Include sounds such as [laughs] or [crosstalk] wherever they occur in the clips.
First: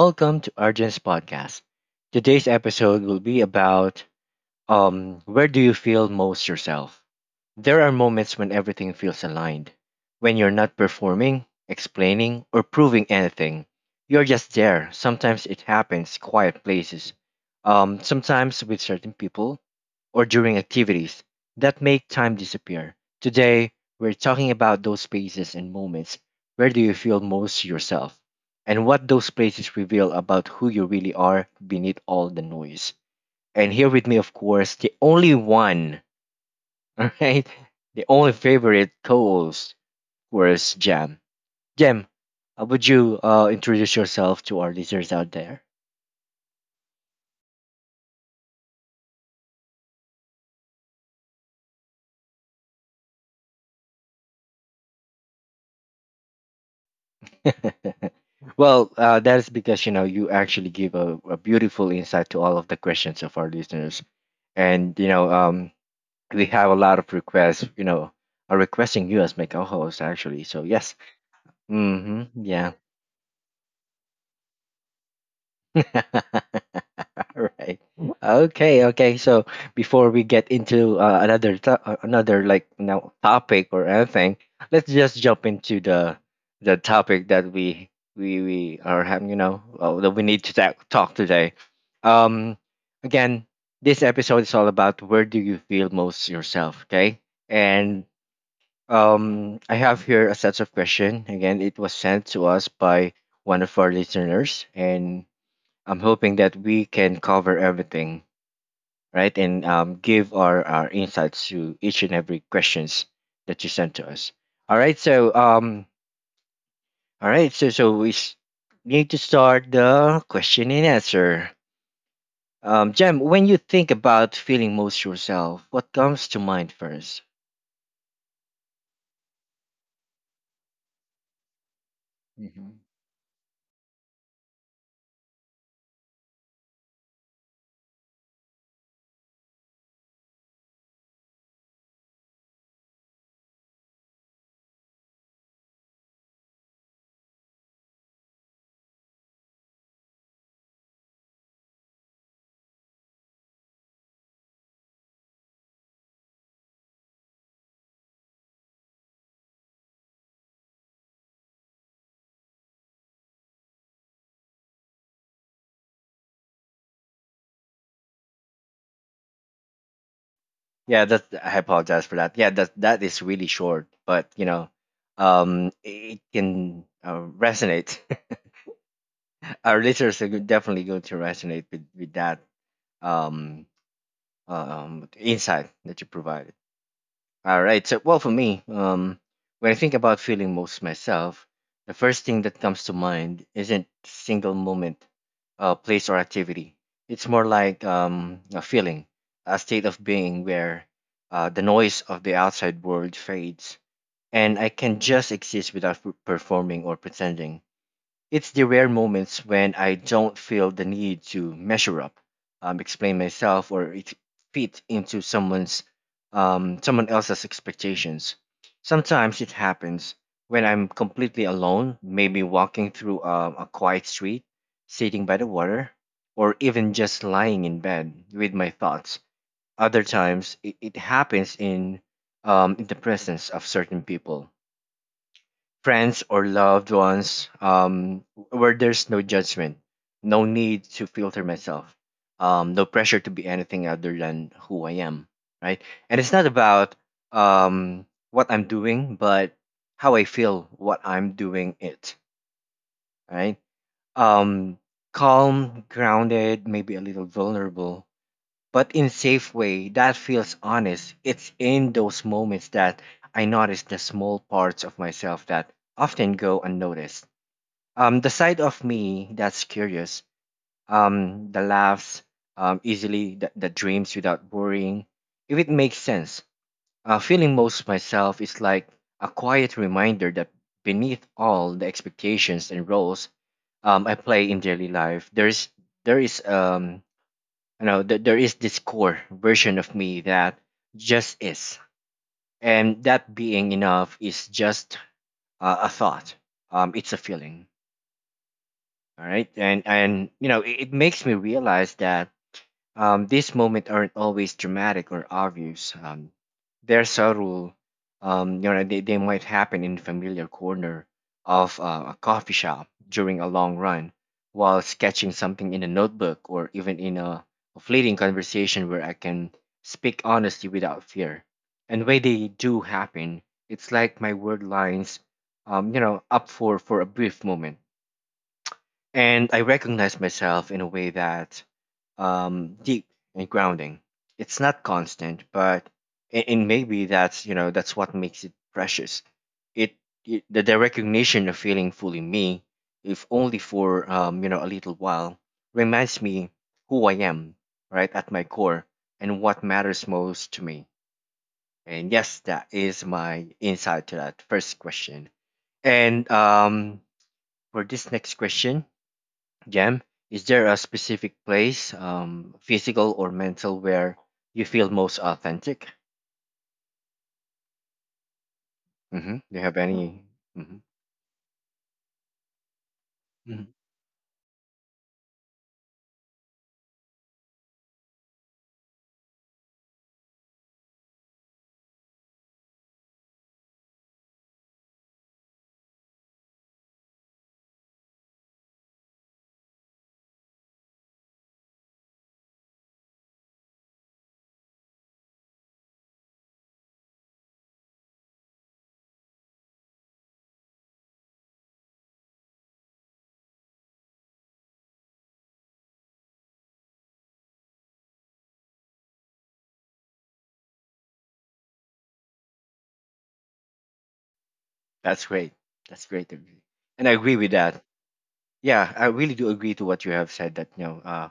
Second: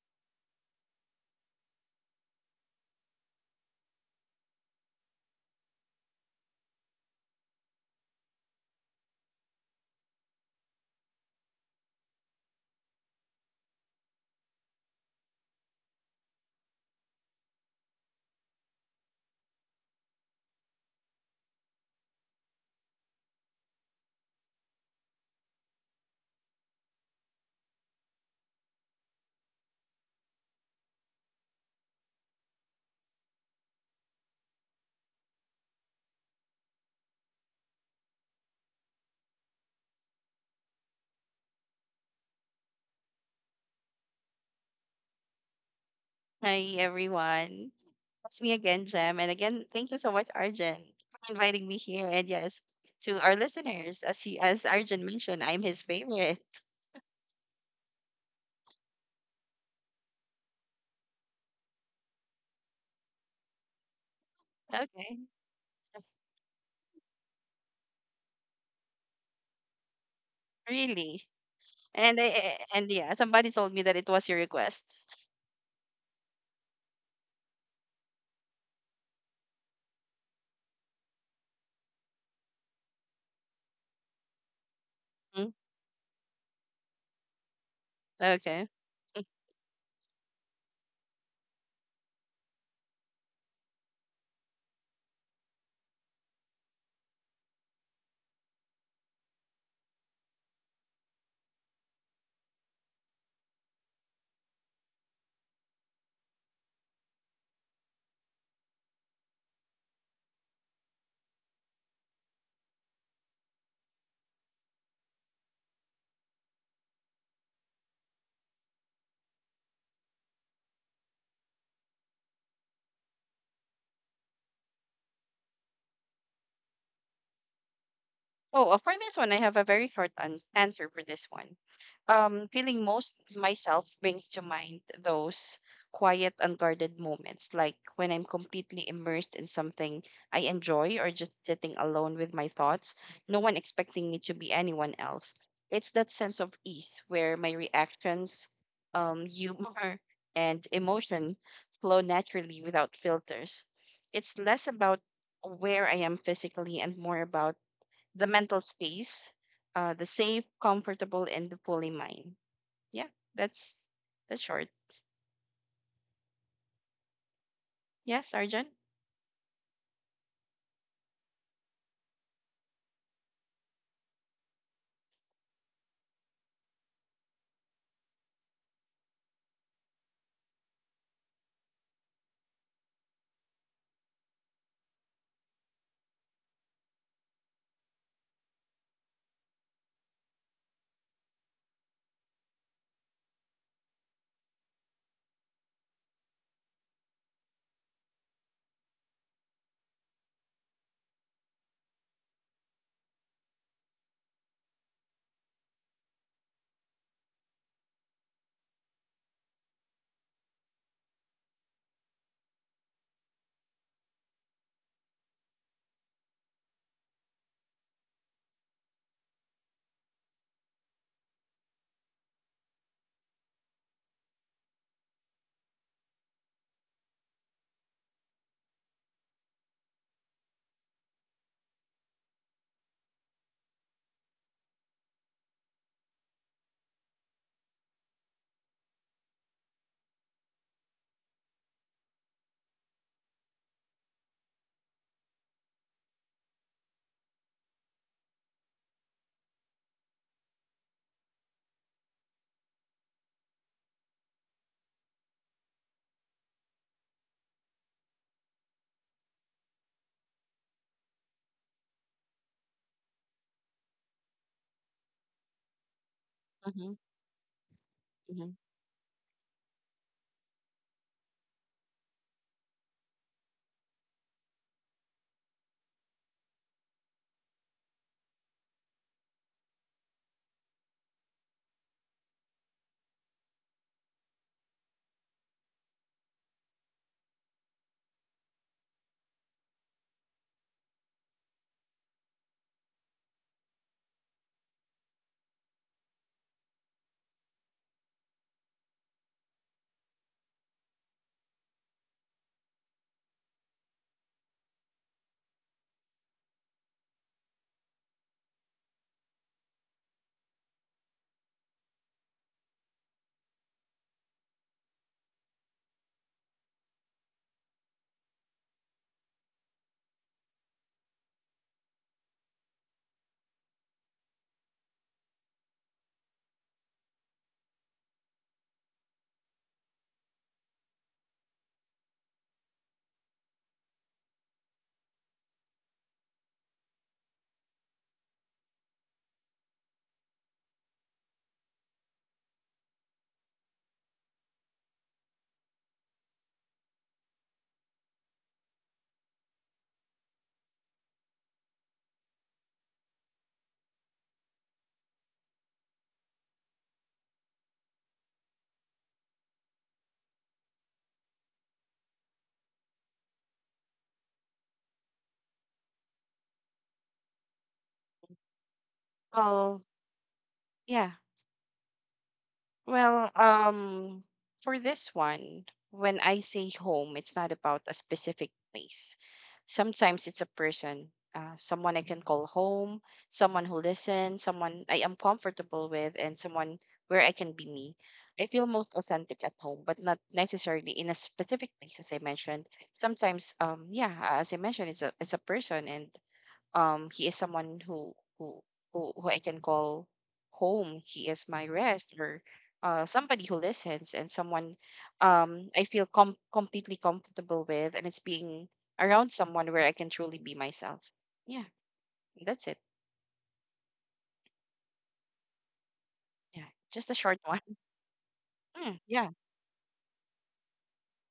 Welcome to Arjun's podcast. Today's episode will be about where do you feel most yourself? There are moments when everything feels aligned, when you're not performing, explaining, or proving anything. You're just there. Sometimes it happens quiet places, sometimes with certain people, or during activities that make time disappear. Today, we're talking about those spaces and moments. Where do you feel most yourself? And what those places reveal about who you really are beneath all the noise. And here with me, of course, the only one, [laughs] all right, the only favorite co-host, of course, Jam. Jam, how would you introduce yourself to our listeners out there? Hi, everyone. It's me again, Jem. And again, thank you so much, Arjun, for inviting me here. And yes, to our listeners, as Arjun mentioned, I'm his favorite. [laughs] Well, that is because you know you actually give a beautiful insight to all of the questions of our listeners, and Okay, we have a lot of requests. You know, are requesting you as my co-host actually. So yes, really. And I, mm-hmm, I- yeah, and yeah, somebody told me that it was your request. [laughs] [laughs] right. Okay. Okay. So before we get into another like now topic or anything, let's just jump Mm, into the topic that we we Okay. we are having. That we need to talk today. Um. Again, this episode is all about where do you feel most yourself. Okay. And I have here a set of question. Again, it was sent to us by one of our listeners, and I'm hoping that we can cover everything, right? And give our insights to each and every questions that you sent to us. All right. So all right. So so we s- need to start the question and answer. Jem, when you think about feeling most yourself, what comes to mind 1st? Oh, for this one, I have a very short answer for this one. Hmm Feeling most myself brings to mind those quiet, unguarded moments, like when I'm completely immersed in something I enjoy or just sitting alone with my thoughts, no one expecting me to be anyone else. It's that sense of ease where my reactions, humor, and emotion flow naturally without filters. It's less about where I am physically and more about the mental space, the safe, comfortable, and the fully mine. Yeah, that's that's short. Yes, Arjun. Yeah, that's. I apologize for that. Yeah, that is really short, but you know, it can resonate our listeners are definitely going to resonate with that um, insight that you provided. All right. So, well, for me, when I think about feeling most myself, the first thing that comes to mind isn't single moment, place, or activity. It's more like a feeling, a state of being where the noise of the outside world fades and I can just exist without performing or pretending. It's the rare moments when I don't feel the need to measure up, explain myself, or it fit into someone's, someone else's expectations. Sometimes it happens when I'm completely alone, maybe walking through a quiet street, sitting by the water, or even just lying in bed with my thoughts. Other times, it happens in the presence of certain people, friends or loved ones, where there's no judgment, no need to filter myself, no pressure to be anything other than who I am, right? And it's not about what I'm doing, but how I feel what I'm doing it, right? Um, calm, grounded, maybe a little vulnerable, but in safe way that feels honest. It's in those moments that I notice the small parts of myself that often go Mm-hmm. unnoticed. The Mm-hmm. side of me that's curious, the laughs, easily the dreams without worrying. If it makes sense, feeling most of myself is like a quiet reminder that beneath all the expectations and roles I play in daily life, there's there is you know that there is this core version of me that just is, and that being enough is just a thought, it's a feeling. All right, and you know it makes me realize that these moments aren't always dramatic or obvious. They're subtle. You know, they might happen in a familiar corner of a coffee shop during a long run, while sketching something in a notebook, or even in a fleeting conversation where I can speak honestly without fear. And when they do happen, it's like my word lines, you know, up for a brief moment and I recognize myself in a way that deep and grounding. It's not constant, but and maybe that's that's what makes it precious. It, the recognition of feeling fully me, if only for, a little while, reminds me who I am, right at my core, and what matters most to me. And yes, that is my insight to that first question. And for this next question, Jam, is there a specific place, physical or mental, where you feel most authentic? Mm-hmm. Do you have Well, any? hmm yeah. Well, hmm um, for this one, when I say home, it's not about a specific place. Sometimes it's a person, someone I can call home, someone who listens, someone I am comfortable with, and someone where I can be me. I feel most authentic at home, but not necessarily in a specific place, as I mentioned. Sometimes, yeah, as I mentioned, it's a person, and he is someone who who I can call home. He is my rest or somebody who listens and someone I feel completely comfortable with, and it's being around someone where I can truly be myself. Yeah, that's it. That's great. That's great. To agree. Yeah, And just I a agree short with one. that. Yeah, I Yeah. really do agree to what you have said that you know, uh,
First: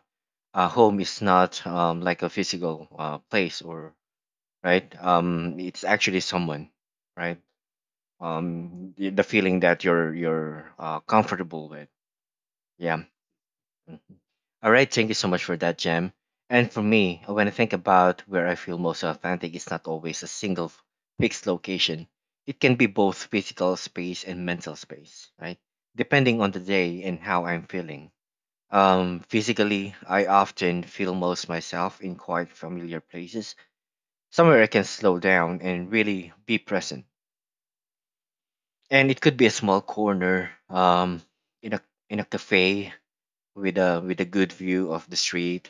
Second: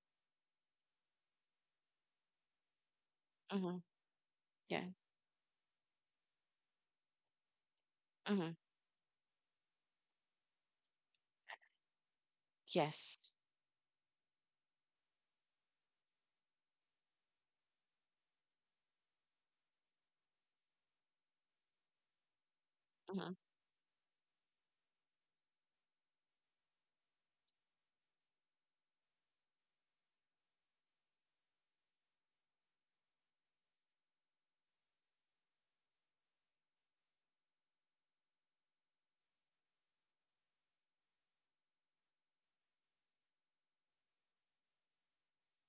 uh, home is not like a physical place Mm-hmm. or Yeah. right. It's actually someone, right? Mm-hmm. The feeling that you're comfortable with. Yeah. Yes. All right, thank you so much for that, Jam. And for me, when I think about where I feel most authentic, it's not always a single fixed location. It can be both Mm-hmm. physical space and mental space, right? Depending on the day and how I'm feeling. Physically, I often feel most myself in quite familiar places, somewhere I can slow down and really be present. And it could be a small corner, in a in a cafe with a good view of the street,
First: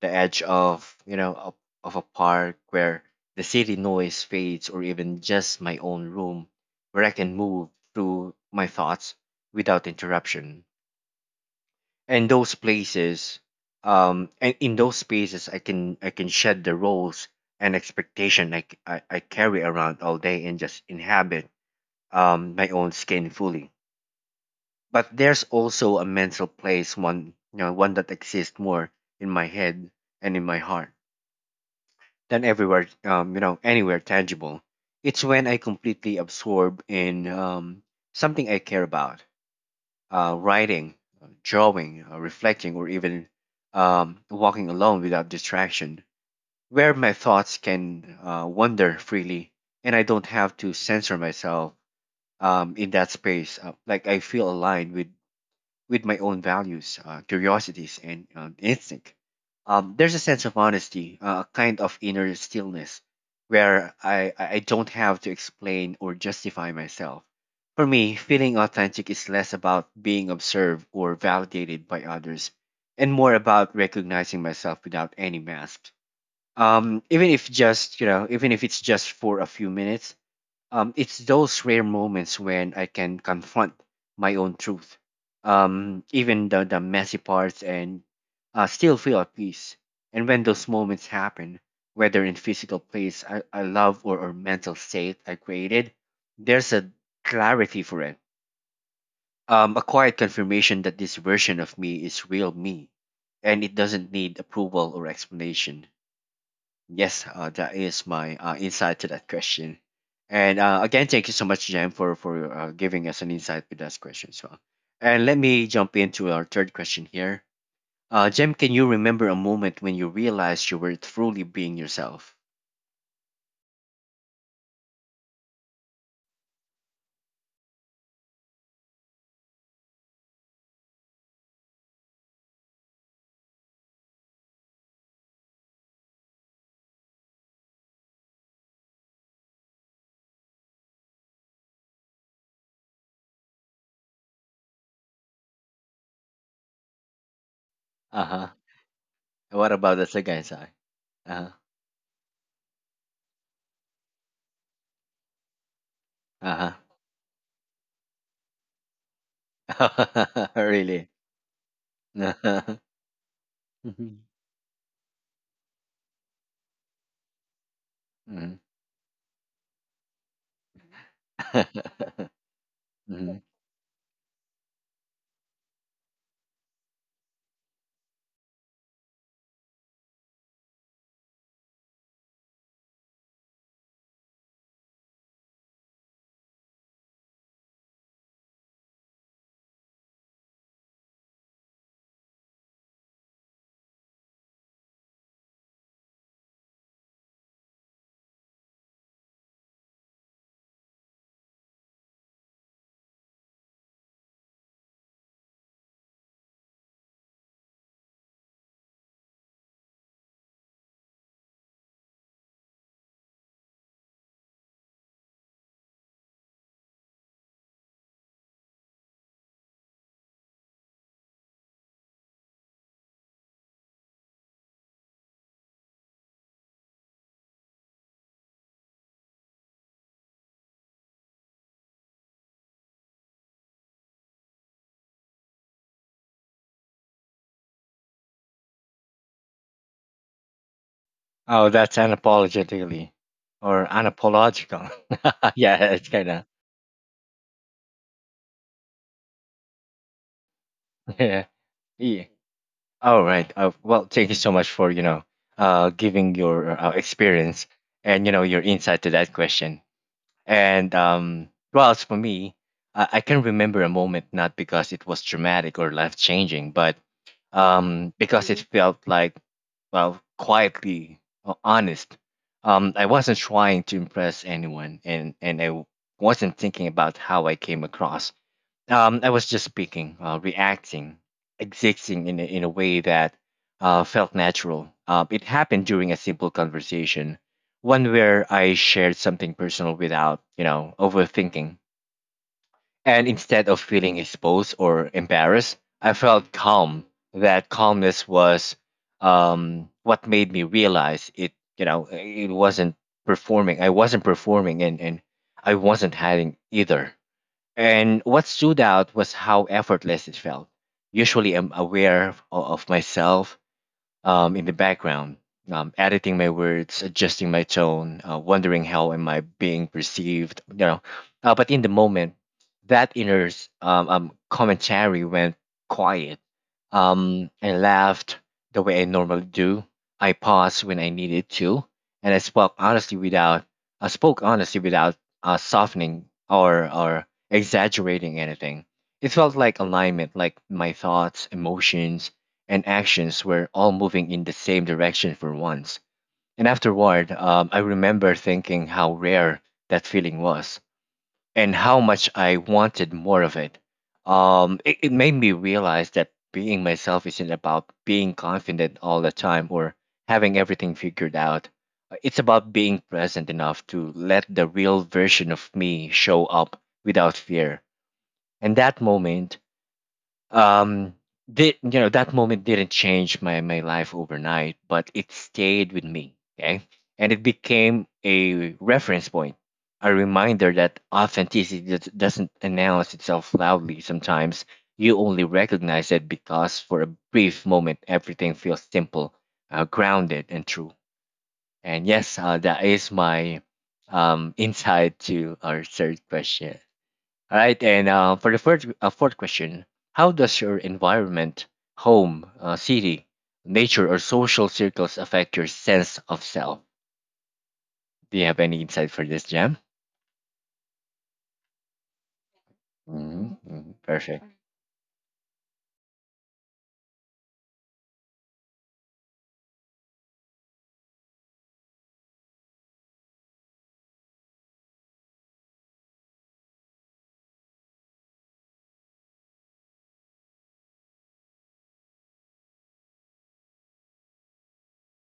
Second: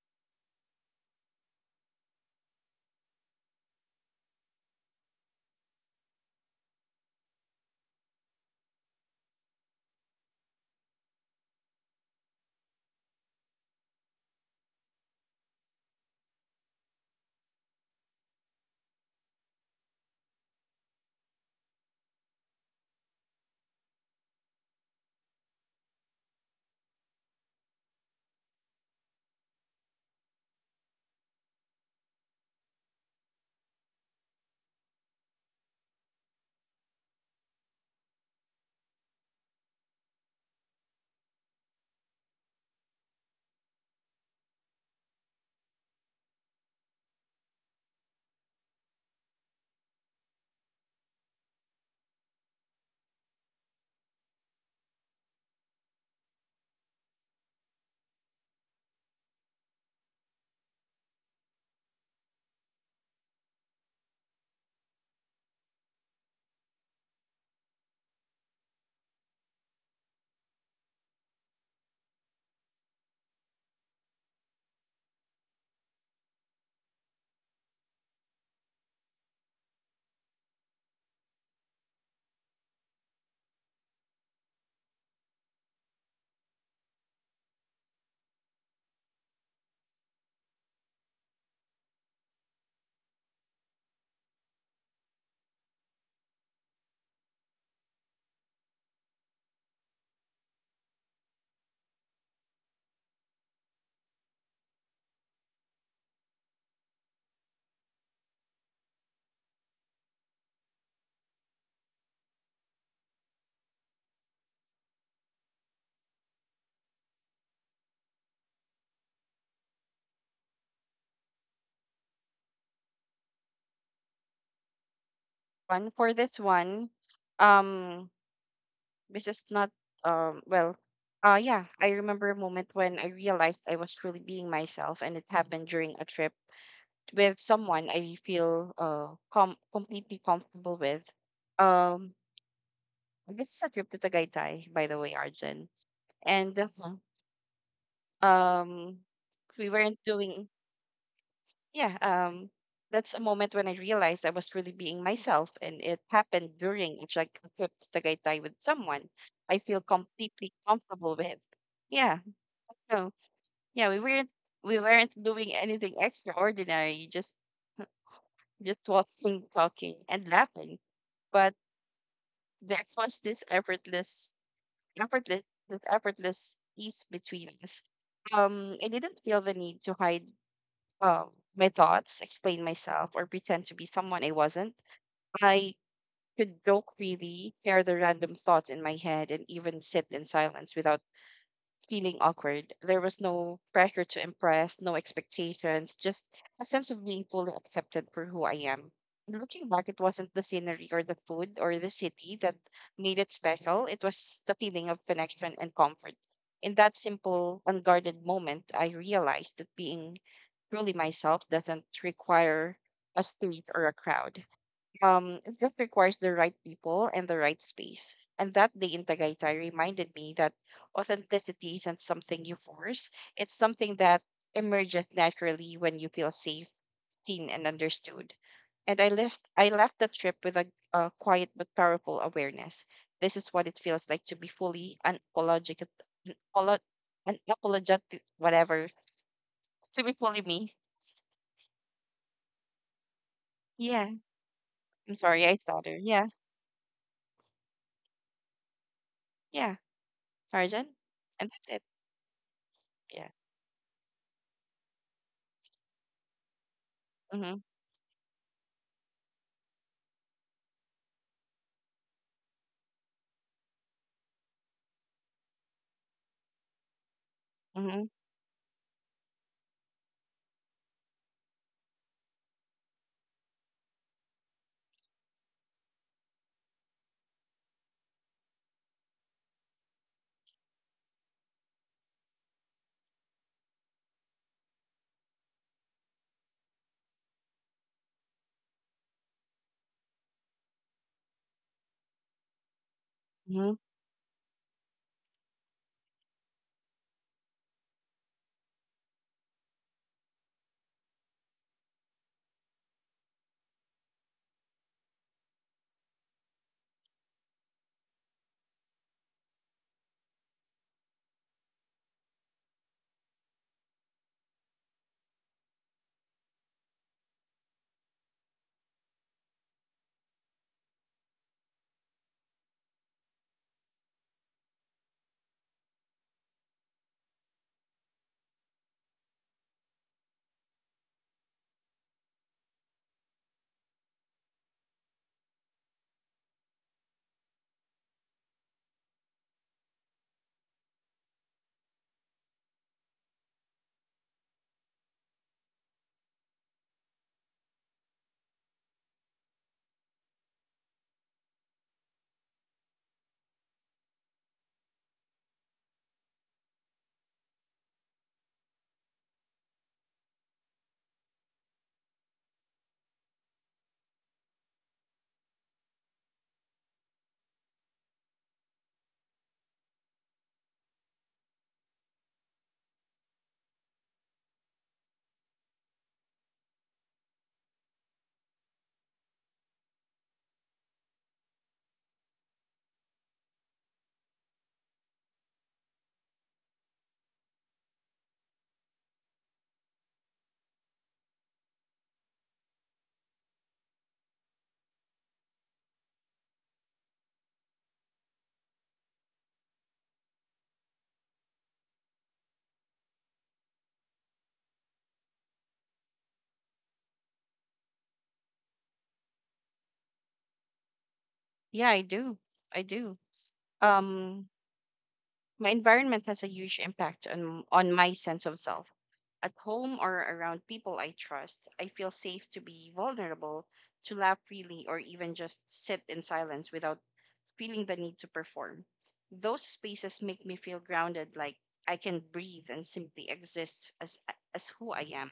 the edge of, of a park where the city noise fades, or even just my own room where I can move through my thoughts without interruption. And those places, and in those spaces, I can I can shed the roles and expectation I carry around all day and just inhabit my own skin fully. But there's also a mental place, one one that exists more in my head and in my heart than everywhere, anywhere tangible. It's when I completely absorb in something I care about, writing, drawing, reflecting, or even walking alone without distraction, where my thoughts can wander freely and I don't have to censor myself in that space. Like I feel aligned with my own values, curiosities, and instinct. There's a sense of honesty, a kind of inner stillness, where I don't have to explain or justify myself. For me, feeling authentic is less about being observed or validated by others, and more about recognizing myself without any mask. Even if just you know, even if it's just for a few minutes, it's those rare moments when I can confront my own truth, even the messy parts, and still feel at peace. And when those moments happen, whether in physical place I love, or mental state I created, there's a clarity for it. A quiet confirmation that this version of me is real me, and it doesn't need approval or explanation. Yes, that is my insight to that question. And again, thank you so much, Jen, for giving us an insight with that question as well. And let me jump into our third question here. Jem, can you remember a moment when you realized you were truly being yourself? One for this one. Um, This is not well Yeah, I remember a moment when I realized I was truly being myself, and it happened during a trip with someone I feel completely comfortable with. Um this is a trip to Tagaytay, by the way, Arjun. And Uh huh. um What we about weren't the second doing side? Uh huh. Yeah, that's a moment when I realized I was truly being myself, and it happened Uh during a trip to Tagaytay with someone I feel huh. completely [laughs] really? comfortable with. Yeah. [laughs] No. Yeah, we Uh-huh. weren't we weren't doing anything extraordinary, Mhm. just walking, talking, and laughing. But [laughs] there was Mhm. this effortless effortless this effortless ease between us. I didn't feel the need to hide um my thoughts, explain myself, or pretend to be someone I wasn't. I could joke freely, share the random thoughts in my head, and even sit in silence without feeling awkward. There was no pressure to impress, no expectations, just a sense of being fully accepted for who I am. And looking back, it wasn't the scenery or the food or the city that made it special. It was the feeling of connection and comfort. In that simple, unguarded moment, I realized that being truly myself doesn't require a stage or a crowd. It just requires the right people and the right space. And that day in Tagaytay reminded me that authenticity isn't something you force, it's something that emerges naturally when you feel safe, seen, and understood. And I left the trip with a quiet but powerful awareness. This is what it feels like to be fully unapologetic, unapolo- unapologetic, whatever, [laughs] to be fully me. Oh, that's unapologetically or Yeah, unapological. I'm sorry, [laughs] I yeah, stutter. it's Yeah, kind. yeah, Arjan, Yeah. and that's it. Yeah. All Yeah. right. Well, thank you so much for you know giving your Mm-hmm. experience and you know your insight to that question. And well, as for me, I can remember a moment not because it was dramatic or life changing, but Mm-hmm. Because it felt like well quietly honest. I wasn't trying to impress anyone, and I wasn't thinking about how I came across. I was just speaking, reacting, existing in in a way that felt natural. It happened during a simple conversation, one where I shared something personal without, you know, overthinking. And instead Hmm. of feeling exposed or embarrassed, I felt calm. That calmness was what made me realize it, you know, it wasn't performing. I wasn't performing and I wasn't hiding either, and what stood out was how effortless it felt. Usually, I'm aware of myself, in the background, editing my words, adjusting my tone, wondering how am I being perceived, you know. But in the moment, that inner commentary went quiet. I laughed the way I normally do. I paused when I needed to, and I spoke honestly without softening or exaggerating anything. It felt like alignment, like my thoughts, emotions, and actions were all moving in the same direction for once. And afterward, I remember thinking how rare that feeling was and how much I wanted more of it. It made me realize that being myself isn't about being confident all the time or having everything figured out. It's about being present enough to let the real version of me show up without fear. And that moment, um did you know that moment didn't change my life overnight, but it stayed with me, okay, and it became a reference point, a reminder that authenticity doesn't announce itself loudly. Sometimes you only recognize it because for a brief moment everything feels simple, grounded and true. And yes, that is my insight to our third question. All right, and for the first fourth question, how does your environment, home, city, nature, or social circles affect your sense of self? Do you have any insight for this, Jam? Yeah, I do. I do. Mhm, mhm. Perfect. Um, my environment has a huge impact on my sense of self. At home or around people I trust, I feel safe to be vulnerable, to laugh freely, or even just sit in silence without feeling the need to perform. Those spaces make me feel grounded, like I can breathe and simply exist as who I am.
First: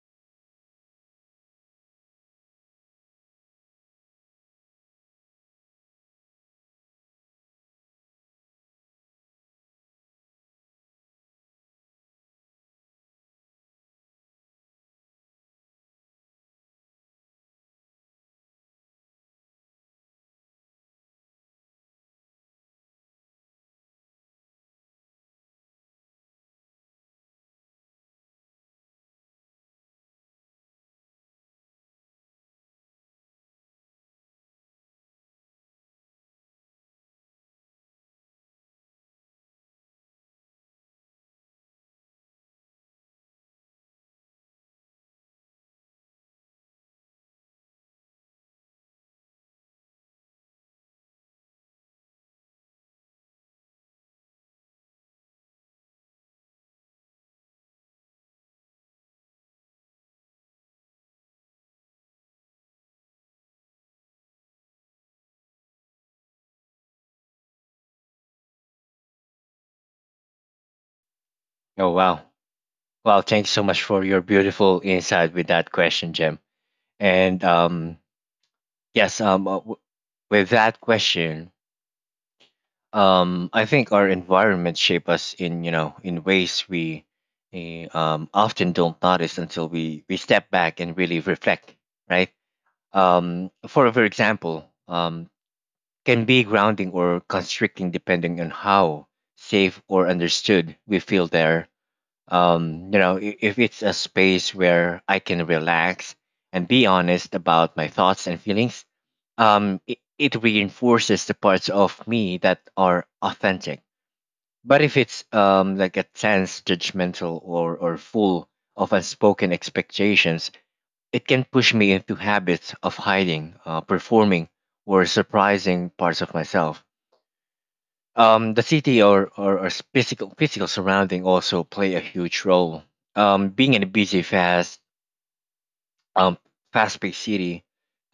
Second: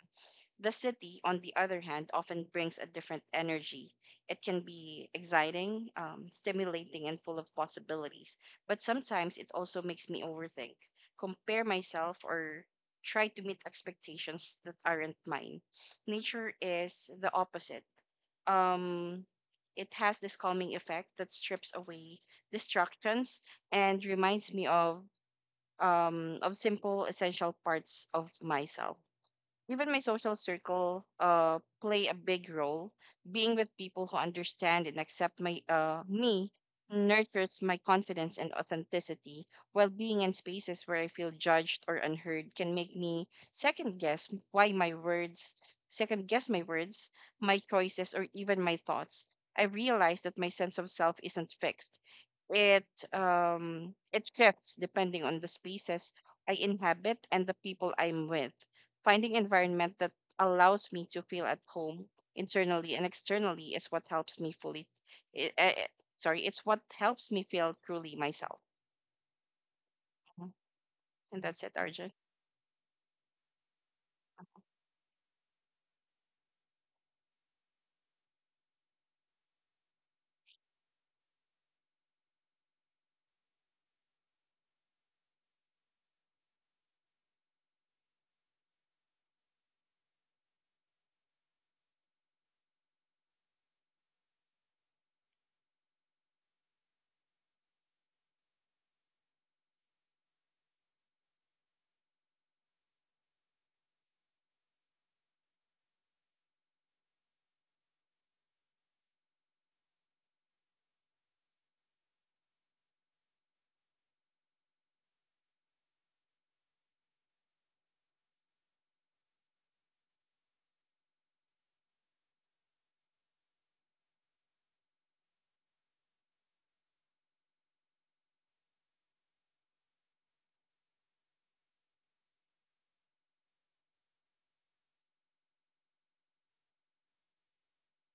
The city, on the other hand, often brings a different energy. It can be exciting, stimulating, and full of possibilities. But sometimes it also makes me overthink, compare myself, or try to meet expectations that aren't mine. Nature is the opposite. Um, it has this calming effect that strips away distractions and reminds me of simple essential parts of myself. Even my social circle play a big role. Being with people who understand and accept my me nurtures my confidence and authenticity, while being in spaces where I feel judged or unheard can make me second guess why my words, second guess my words, my choices, or even my thoughts. I realize that my sense of self isn't fixed. It it shifts depending on the spaces I inhabit and the people I'm with. Finding environment that allows me to feel at home internally and externally is what helps me fully. i- eh, eh, Sorry, it's what helps me feel truly myself. Mhm. And that's it, Oh Arjun. wow, wow! Thanks so much for your beautiful insight with that question, Jam. And yes, with that question, I think our environment shape us in in ways we often don't notice until we step back and really reflect, right? For example, can be grounding or constricting depending on how safe or understood we feel there. You know, if it's a space where I can relax and be honest about my thoughts and feelings, it reinforces the parts of me that are authentic, but if it's like a tense, judgmental, or full of unspoken expectations, it can push me into habits of hiding, performing, or surprising parts of myself. The city or physical surrounding also play a huge role. Being in a busy, fast um, fast paced city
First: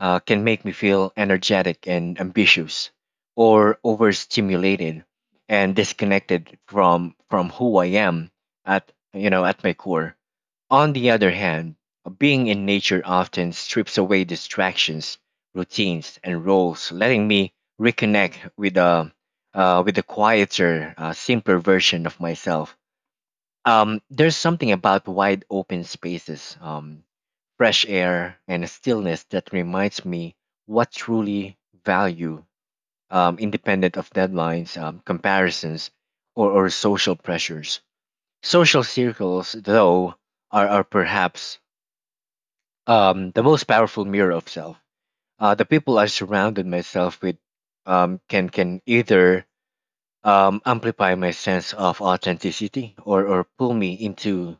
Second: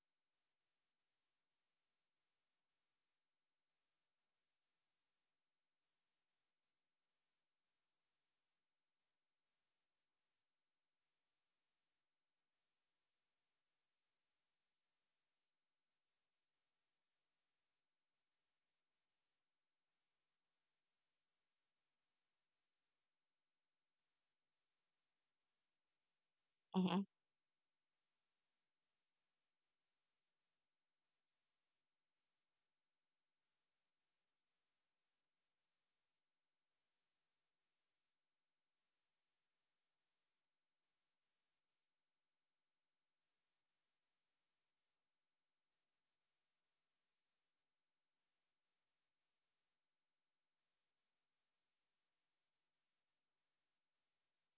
can make me feel energetic and ambitious, or overstimulated and disconnected from who I am at at my core. On the other hand, being in nature often strips away distractions, routines, and roles, letting me reconnect with a with a quieter, simpler version of myself. There's something about wide open spaces, Hmm. Fresh air, and a stillness that reminds me what truly value, independent of deadlines, comparisons, or social pressures. Social circles, though, are perhaps the most powerful mirror of self. The people I surrounded myself with can either amplify my sense of authenticity, or pull me into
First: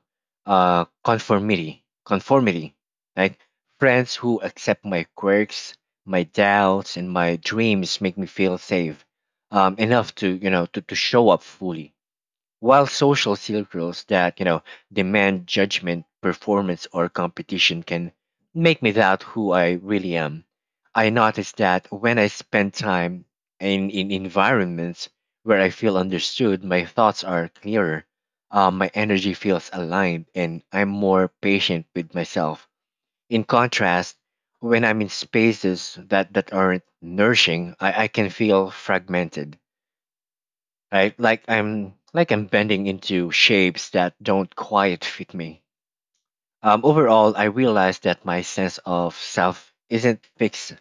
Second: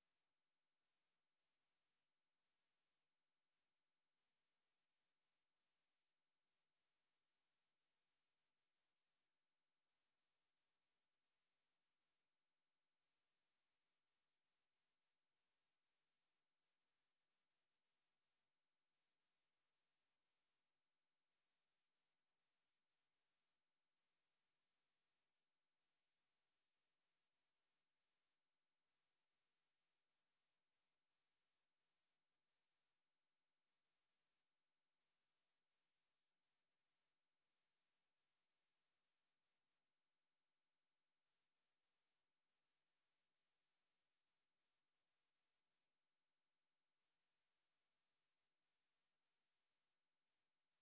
conformity, right? Friends who accept my quirks, my doubts, and my dreams make me feel safe enough to to show up fully, while social circles that, demand judgment, performance, or competition can make me doubt who I really am. I notice that when I spend time in environments where I feel understood, my thoughts are clearer, my energy feels aligned, and I'm more patient with myself. In contrast, when I'm in spaces that aren't nourishing, I can feel fragmented, right? Like I'm bending into shapes that don't quite fit me. Overall, I realize that my sense of self isn't fixed.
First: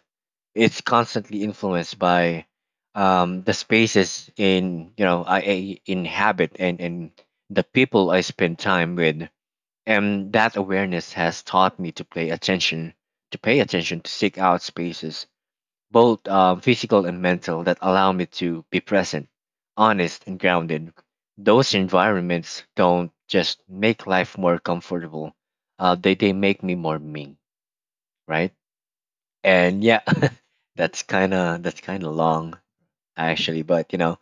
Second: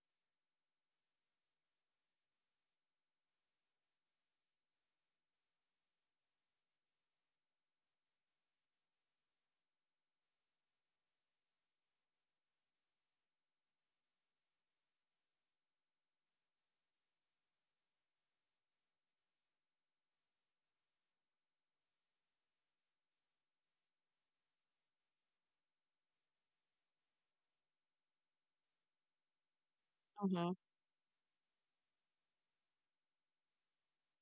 It's constantly influenced by the spaces in you know I inhabit and the people I spend time with. And that awareness has taught me to pay attention, to seek out spaces, both physical and mental, that allow me to be present, honest, and grounded. Those environments don't just make life more comfortable, they make me more me, right? And yeah, Hmm. [laughs] that's kind of long, actually, but you know,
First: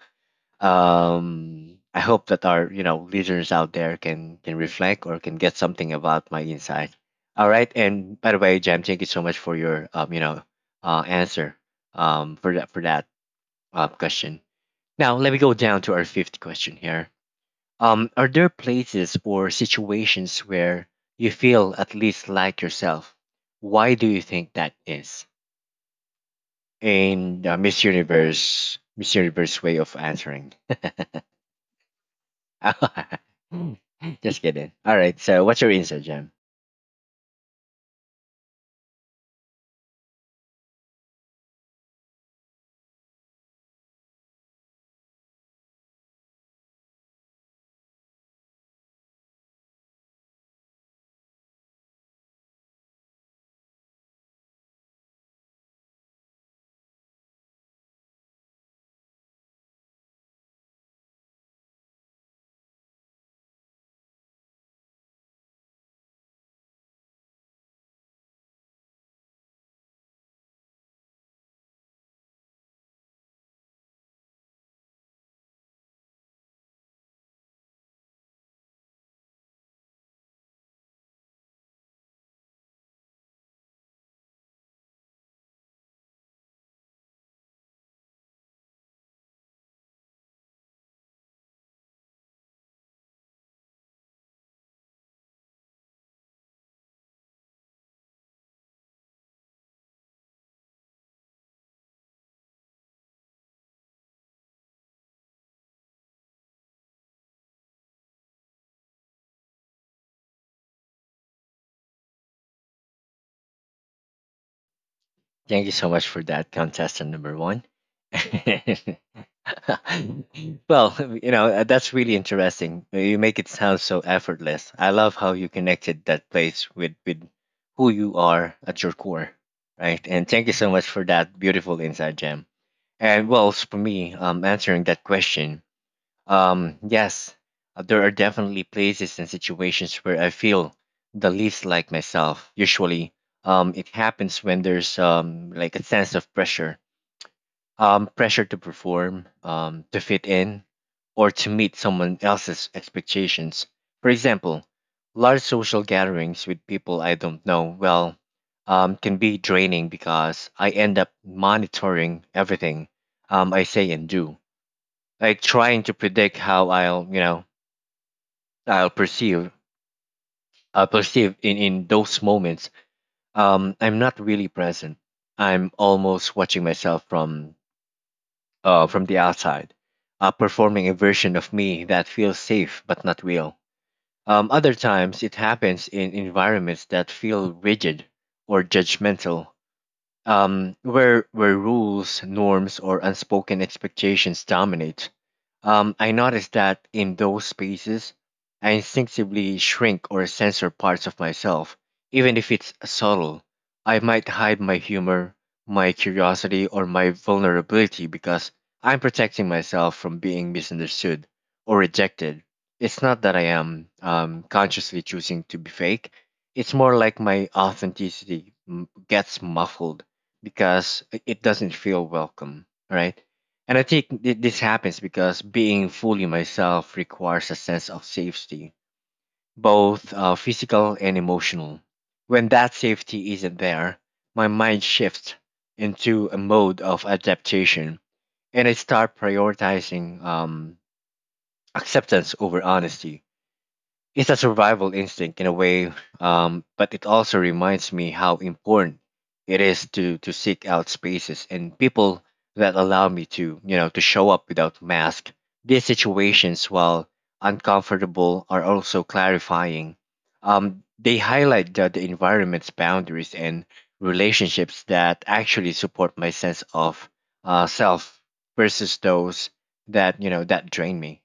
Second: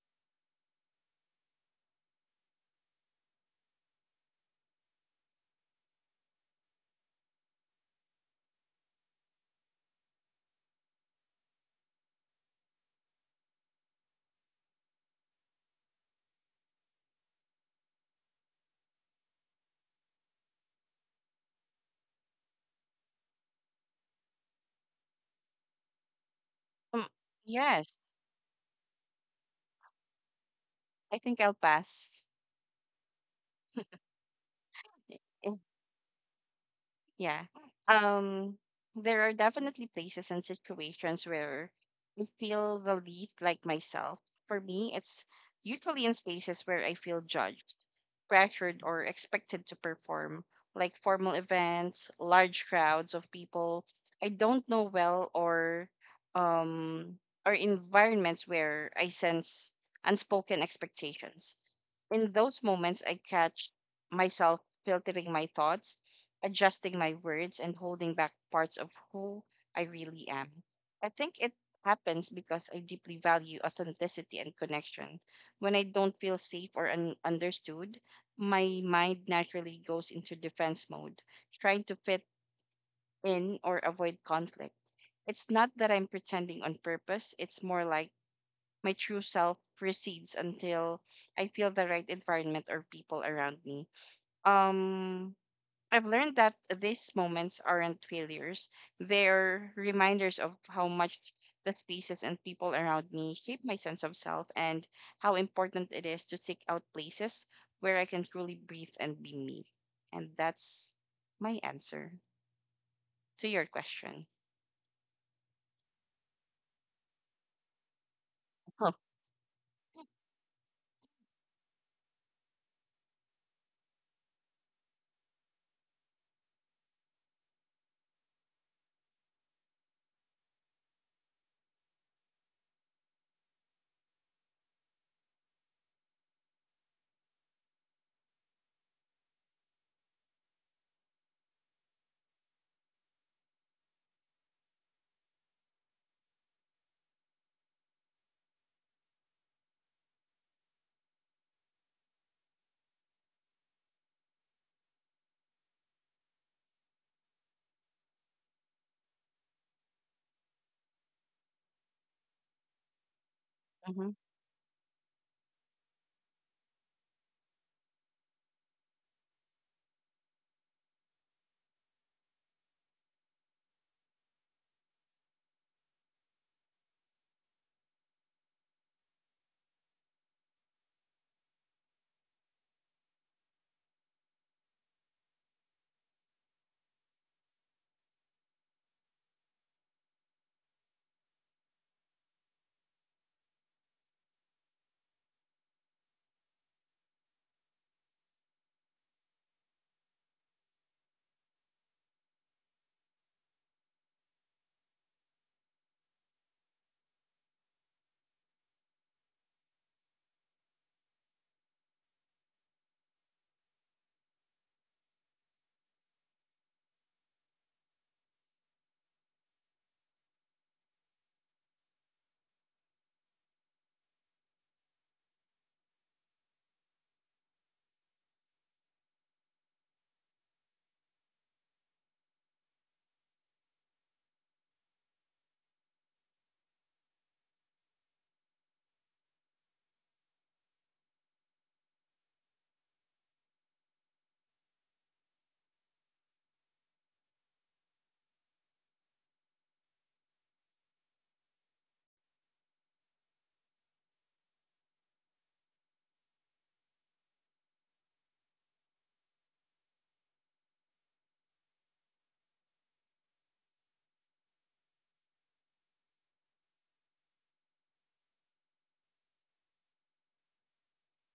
um, I hope that our listeners out there can reflect or can get something about my insight. All right, and by the way, Jam, thank you so much for your answer for that question. Now, let me go down to our fifth question here. Are there places or situations where you feel at least like yourself? Why do you think that is? Um, In yes, Miss Universe way of answering. I think I'll pass. [laughs] Just kidding. All right. Y- So, y- what's your answer, Jam? Yeah. Um, there are definitely places and situations where I feel the lead like myself. For me, it's usually in spaces where I feel judged, pressured, or expected to perform, like formal events, large crowds of people I don't know well, um, or environments where I sense unspoken expectations. In those moments, I catch myself filtering my thoughts, adjusting my words, and holding back parts of who I really am. I think it happens because I deeply value authenticity and connection. When I don't feel safe or understood, my mind naturally goes into defense mode, trying to fit in or avoid conflict. It's not that I'm pretending on purpose, it's more like my true self recedes until I feel the right environment or people around me. Um, I've learned that these moments aren't failures, they're reminders of how much the spaces and people around me shape my sense of self and how important it is to seek out places where I can truly breathe and be me. And that's my answer to your question. Thank you so much for that, contestant number one. Oh, [laughs] Well, you know, that's really interesting. You make it sound so effortless. I love how you connected that place with, who you are at your core, right? And thank you so much for that beautiful inside gem. And well, for me, answering that question, yes, there are definitely places and situations where I feel the least like myself. Usually, it happens when there's like a sense of pressure, pressure to perform, to fit in, or to meet someone else's expectations. For example, large social gatherings with people I don't know well can be draining because I end up monitoring everything I say mhm, and do, like trying to predict how I'll you know I'll perceive I'll perceive in those moments. I'm not really present. I'm almost watching myself from the outside, performing a version of me that feels safe but not real. Other times it happens in environments that feel rigid or judgmental, where rules, norms, or unspoken expectations dominate. I notice that in those spaces, I instinctively shrink or censor parts of myself, even if it's subtle. I might hide my humor, my curiosity, or my vulnerability because I'm protecting myself from being misunderstood or rejected. It's not that I am consciously choosing to be fake. It's more like my authenticity gets muffled because it doesn't feel welcome, right? And I think this happens because being fully myself requires a sense of safety, both physical and emotional. When that safety isn't there, my mind shifts into a mode of adaptation, and I start prioritizing acceptance over honesty. It's a survival instinct in a way, but it also reminds me how important it is to seek out spaces and people that allow me to to show up without mask. These situations, while uncomfortable, are also clarifying. They highlight the environment's boundaries and relationships that actually support my sense of self versus those that that drain me.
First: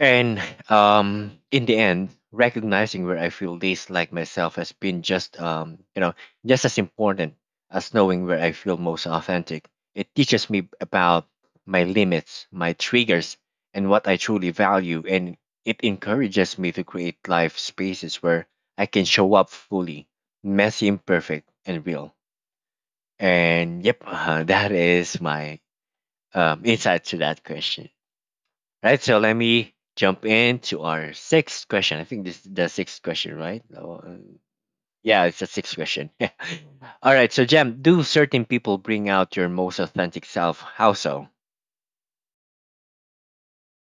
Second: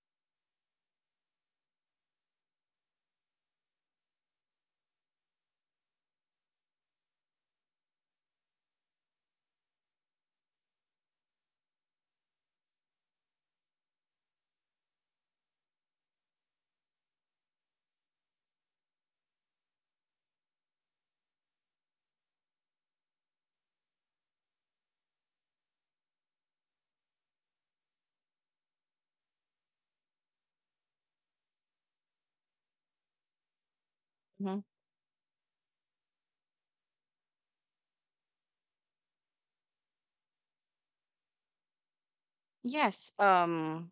And in the end, recognizing where I feel least like myself has been just just as important as knowing where I feel most authentic. It teaches me about my limits, my triggers, and what I truly value, and it encourages me to create life spaces where I can show up fully, messy, imperfect, and real. And yep, [laughs] that is my insight to that question. Right, so let me jump into our sixth question. I think this is the sixth question, right? Oh, mhm. yeah, it's the sixth question. [laughs] All right, so Jam, do certain people bring out your most authentic self? How so? Yes.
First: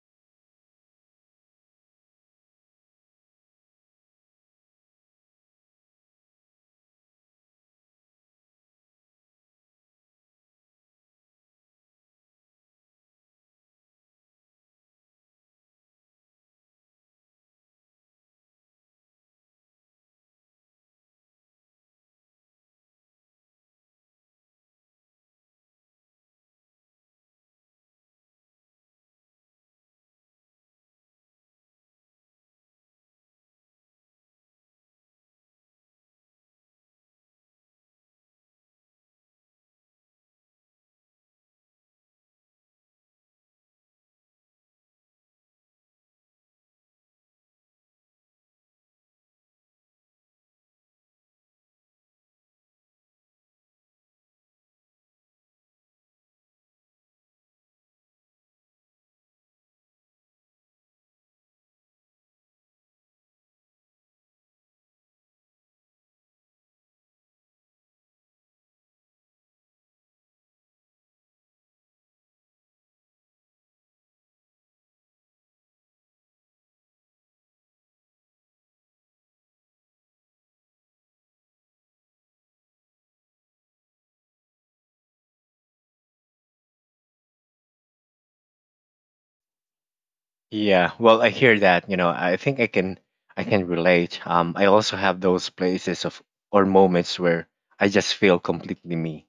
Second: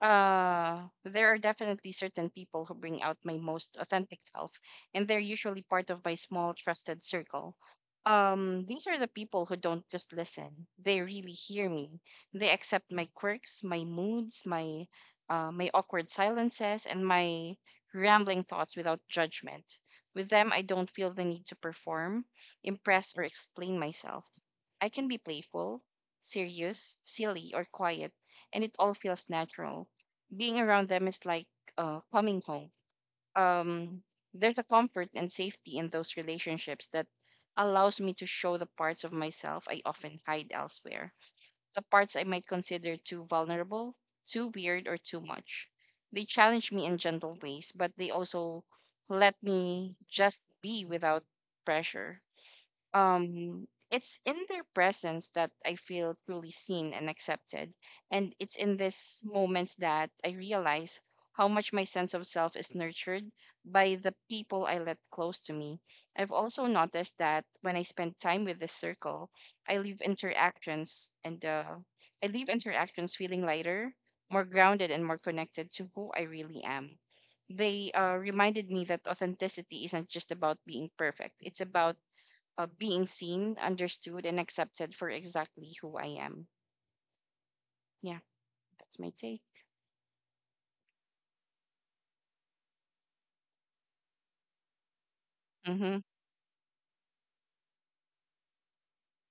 uh there are definitely certain people who bring out my most authentic self, and they're usually part of my small trusted circle. These are the people who don't just listen, they really hear me. They accept my quirks, my moods, my my awkward silences and my rambling thoughts without judgment. With them, I don't feel the need to perform, impress, or explain myself. I can be playful, serious, silly, or quiet, and it all feels natural. Being around them is like coming home. Um, there's a comfort and safety in those relationships that allows me to show the parts of myself I often hide elsewhere, the parts I might consider too vulnerable, too weird, or too much. They challenge me in gentle ways, but they also let me just be without pressure. It's in their presence that I feel truly seen and accepted. And it's in these moments that I realize how much my sense of self is nurtured by the people I let close to me. I've also noticed that when I spend time with this circle, I leave interactions and uh, I leave interactions feeling lighter, more grounded, and more connected to who I really am. They reminded me that authenticity isn't just about being perfect. It's about being seen, understood, and accepted for exactly who I am. Yeah, that's my take. Yeah, well, I hear that. You know, I think I can relate. I also have those Mm-hmm. places of or moments where I just feel completely me,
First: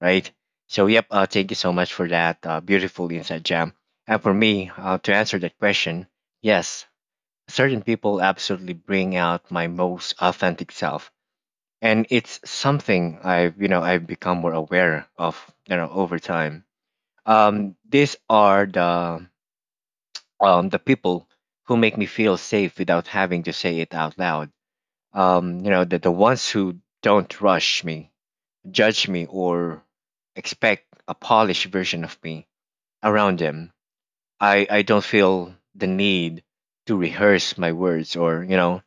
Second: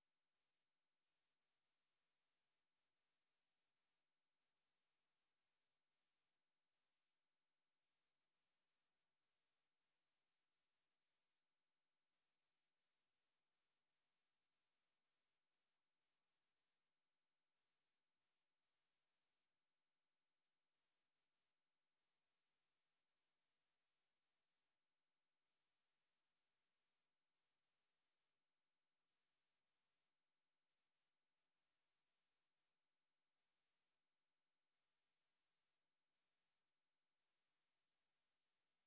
right? So, yep. Thank you so much for that beautiful insight, Jam. And for me, to answer that question, yes, certain people absolutely bring out my most authentic self, and it's something I've you know I've become more aware of over time. These are the people who make me feel safe without having to say it out loud. You know, the ones who don't rush me, judge me, or expect a polished version of me around them. I don't feel the need to rehearse my words or you know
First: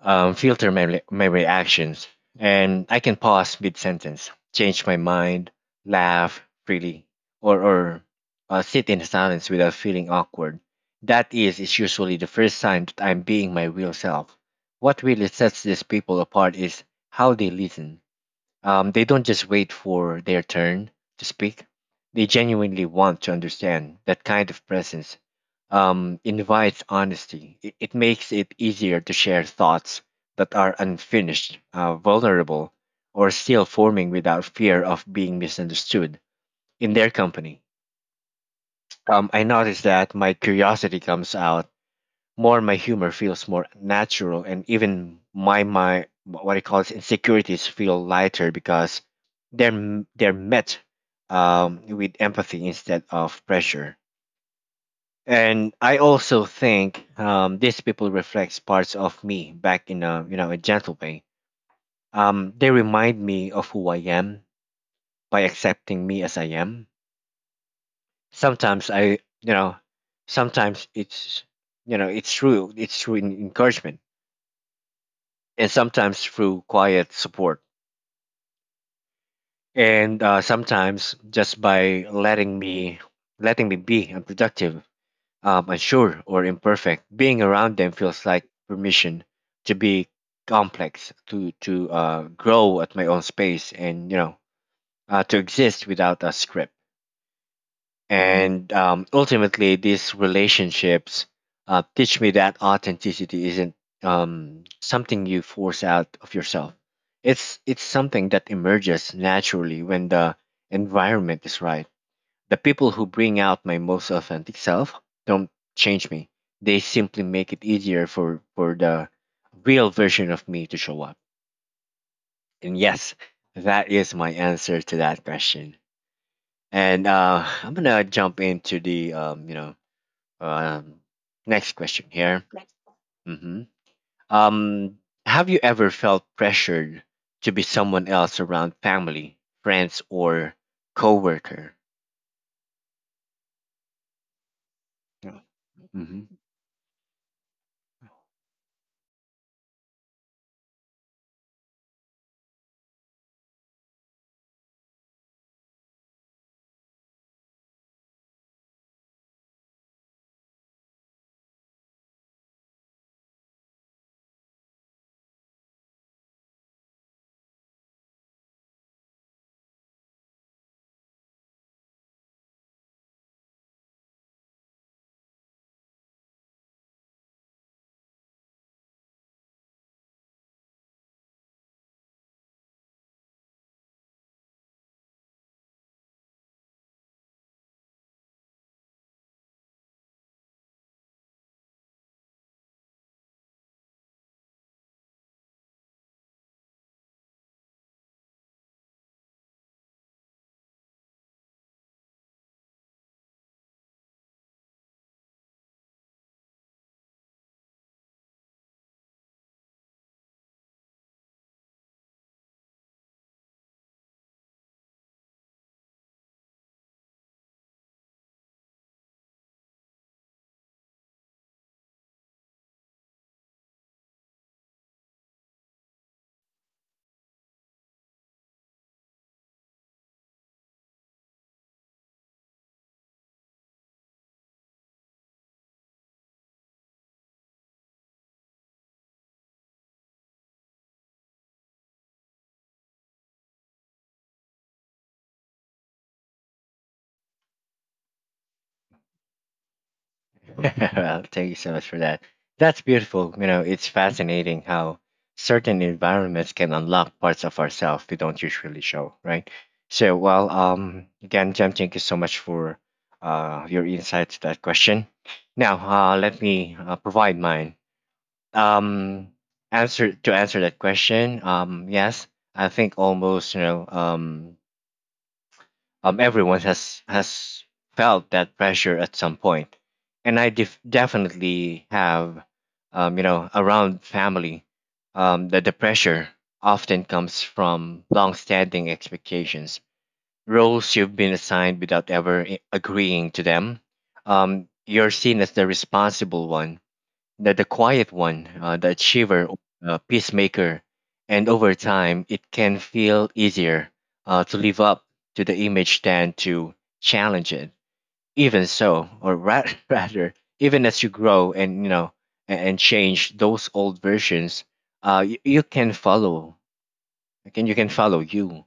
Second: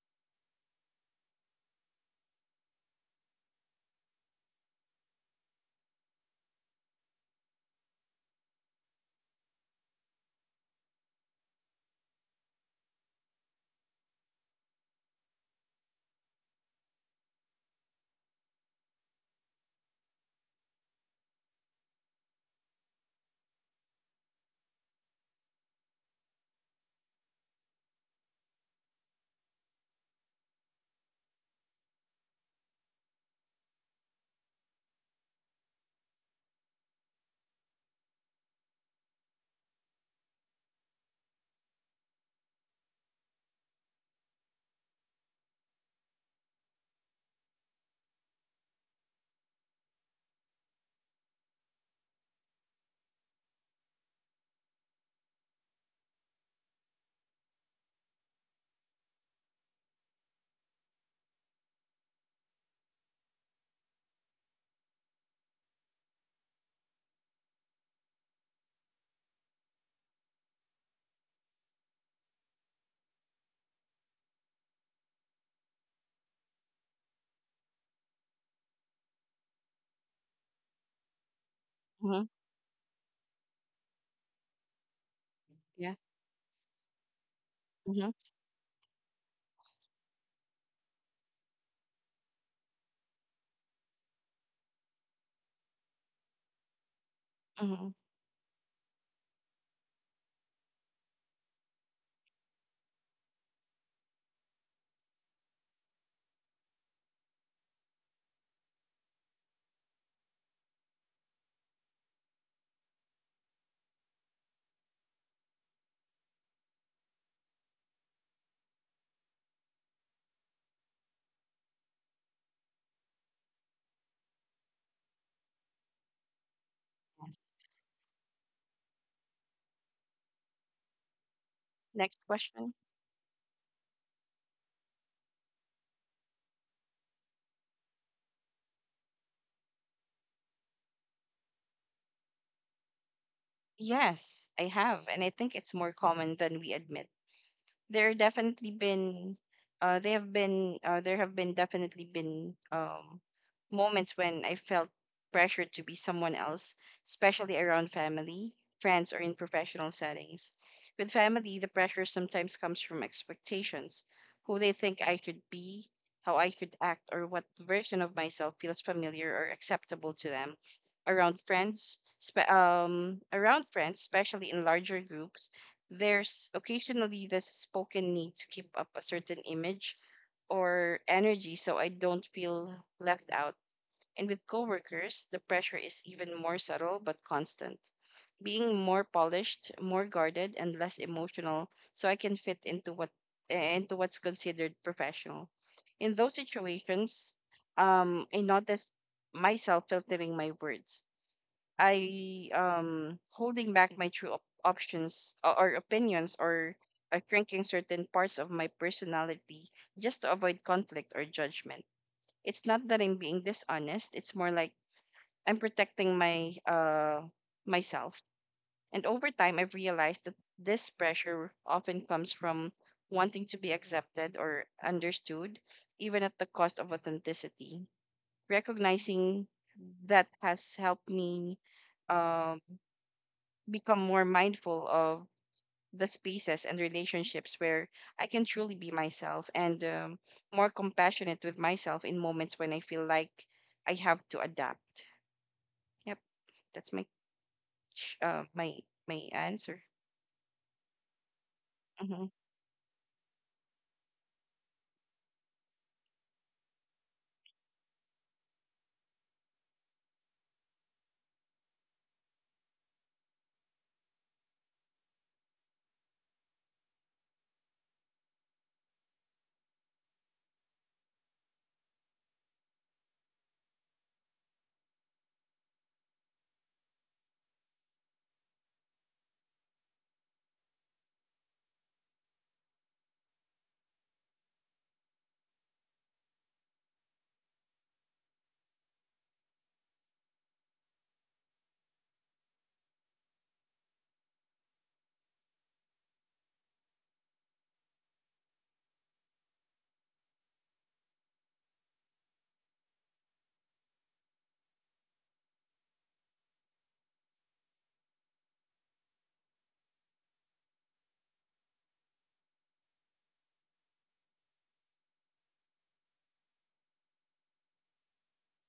um, filter my, my reactions, and I can pause mid sentence, change my mind, laugh freely, or sit in silence without feeling awkward. That is usually the first sign that I'm being my real self. What really sets these people apart is how they listen. They don't just wait for their turn to speak, they genuinely want to understand. That kind of presence invites honesty, it makes it easier to share thoughts that are unfinished, vulnerable, or still forming without fear of being misunderstood in their company. I noticed that my curiosity comes out more, my humor feels more natural, and even my what I call it insecurities feel lighter because they're met with empathy instead of pressure. And I also think these people reflects parts of me back in a a gentle way. They remind me of who I am by accepting me as I am. Sometimes I you know sometimes it's you know it's true, it's true in encouragement, and sometimes through quiet support, and sometimes just by Mm-hmm. Letting me be unproductive, Yeah. unsure, or imperfect. Being around them Mm-hmm. feels like permission to be complex, to grow at my own space, and to exist without a script. Mm-hmm. And Ultimately, these relationships teach me that authenticity isn't something you force out of yourself. It's something that emerges naturally when the environment is right. The people who bring out my most authentic self don't change me. They simply make it easier for the real version of me to show up. And yes, that is my answer to that question. And Yes. I'm gonna jump into the um, next question Next here. question. hmm Um, have you ever felt pressured to be someone else around family, friends, or coworker? Yes, I have. And I think it's more Mm-hmm. common than we admit. there definitely been there have been definitely been moments when I felt pressured to be someone else, especially around family, friends, or in professional settings. With family, the pressure sometimes comes from expectations, who they think I should be, how I should act, or what version of myself feels familiar or acceptable to them. Around friends, around friends, especially in larger groups, there's occasionally this spoken need to keep up a certain image or energy so I don't feel left out. And with coworkers, the pressure is even more subtle but constant. Being more polished, more guarded, and less emotional so I can fit into into what's considered professional. In those situations, I noticed myself filtering my words. I Holding back my true options or opinions, or shrinking certain parts of my personality just to avoid conflict or judgment. It's not that I'm being dishonest. It's more like I'm protecting my myself. And over time, I've realized that this pressure often comes from wanting to be accepted or understood, even at the cost of authenticity. Recognizing that has helped me um become more mindful of the spaces and relationships where I can truly be myself, and more compassionate with myself in moments when I feel like I have to adapt. Yep, that's my sh- my my answer. [laughs] Well, thank you so much for that. Mm-hmm. That's beautiful. You know, it's fascinating how certain environments can unlock parts of ourselves we don't usually show, right? So, again, Jem, thank you so much for your insight to that question. Now, let me provide mine. um Answer to answer that question, yes, I think almost, everyone has felt that pressure at some point, and definitely have. Around family, that the pressure often comes from long-standing expectations, roles you've been assigned without ever agreeing to them. You're seen as the responsible one, the quiet one, the achiever, peacemaker, and over time it can feel easier to live up to the image than to challenge it. Even so, or ra- [laughs] rather, even as you grow and and change those old versions, you can follow. Can follow you,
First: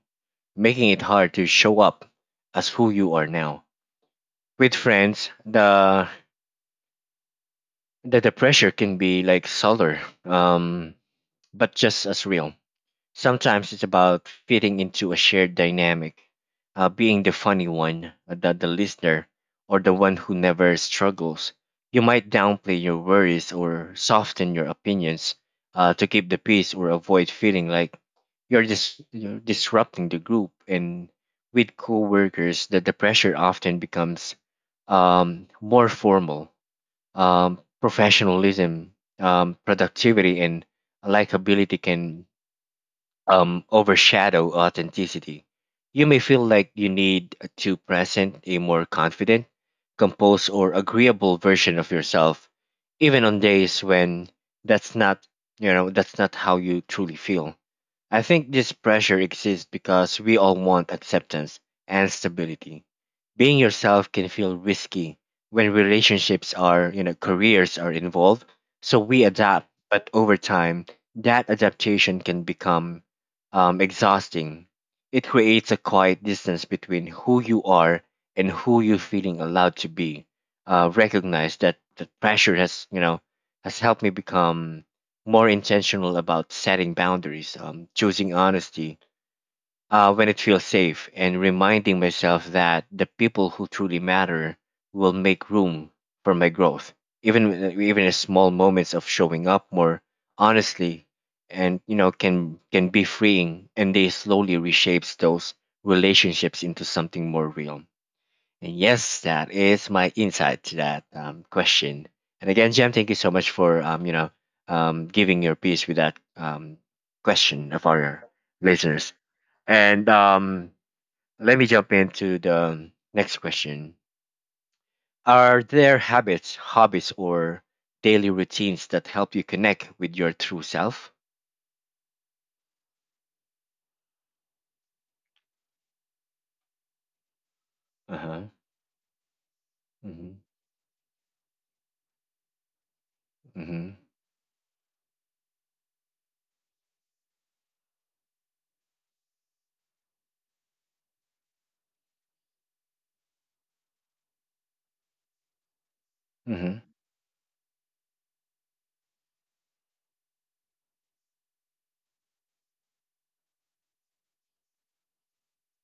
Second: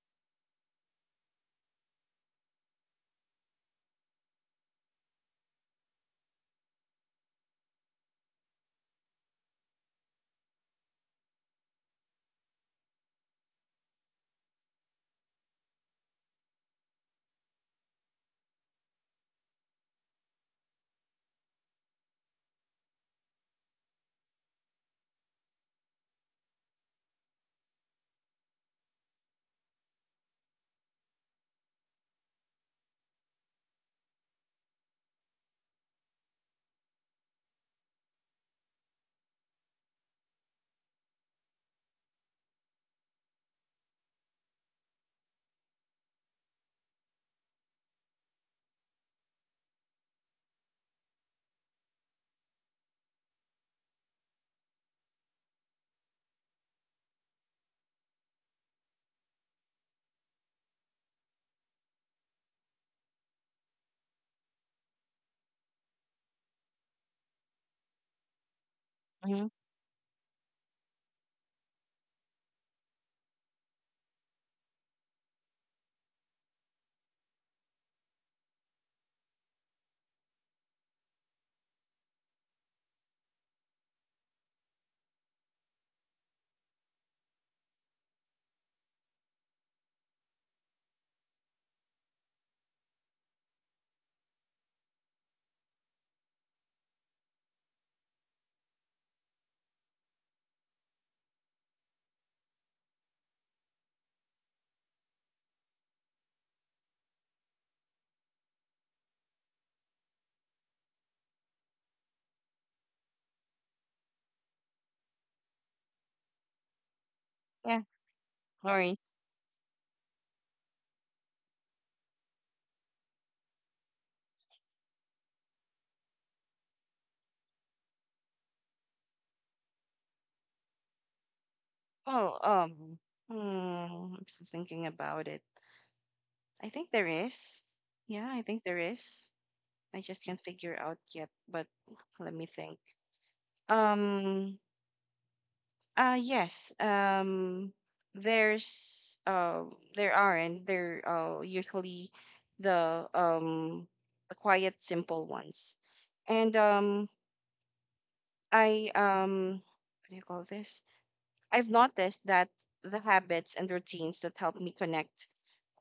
making it hard to show up as who you are now. With friends, the pressure can be like subtler. Um, but just as real. Sometimes it's about fitting into a shared dynamic, being the funny one, the listener, or the one who never struggles. You might downplay your worries or soften your opinions to keep the peace or avoid feeling like you're disrupting the group. And with coworkers, the pressure often becomes more formal. Professionalism, productivity, and likability can overshadow authenticity. You may feel like you need to present a more confident, composed, or agreeable version of yourself, even on days when that's not, that's not how you truly feel. I think this pressure exists because we all want acceptance and stability. Being yourself can feel risky when relationships are, careers are involved. So we Hmm. adapt, but over time, that adaptation can become exhausting. It creates a quiet distance between who you are and who you're feeling allowed to be. Recognize that the pressure has, has helped me become more intentional about setting boundaries, choosing honesty when it feels safe, and reminding myself that the people who truly matter will make room for my growth. Even in small moments of showing up more honestly, and you know can be freeing, and they slowly reshapes those relationships into something more real. And yes, that is my insight to that question. And again, Jam, thank you so much for giving your piece with that question Yeah, of our no worries. listeners. And Let me jump into the next question. Are there habits, hobbies, or daily routines that help you connect with your true self? Well, hmm, I'm still thinking about it. I think there is. Uh Yeah, I huh. think there is. I just can't figure out yet, but let me think. Mm-hmm. Um, yes. There's there aren't. They're usually the the quiet simple ones. And Mm-hmm. I What do you call this? I've noticed that the habits and routines that help me connect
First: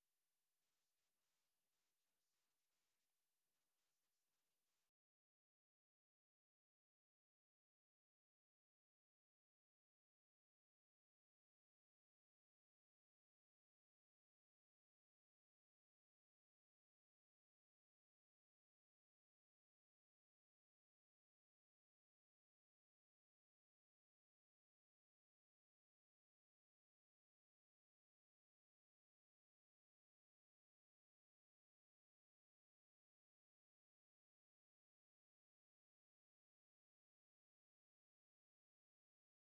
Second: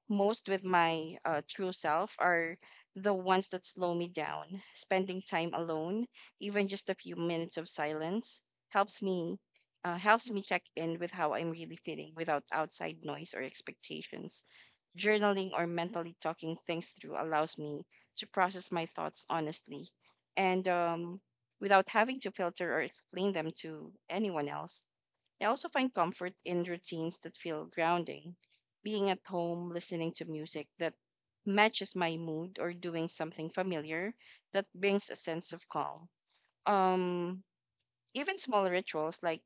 most with my true self are the ones that slow me down. Spending time alone, even just a few minutes of silence, helps me helps me check in with how I'm really feeling without outside noise or expectations. Journaling or mentally talking things through allows me to process my thoughts honestly and, without having to filter or explain them to anyone else. I also find comfort in routines that feel grounding, being at home, listening to music that matches my mood, or doing something familiar that brings a sense of calm. Um, Even small rituals like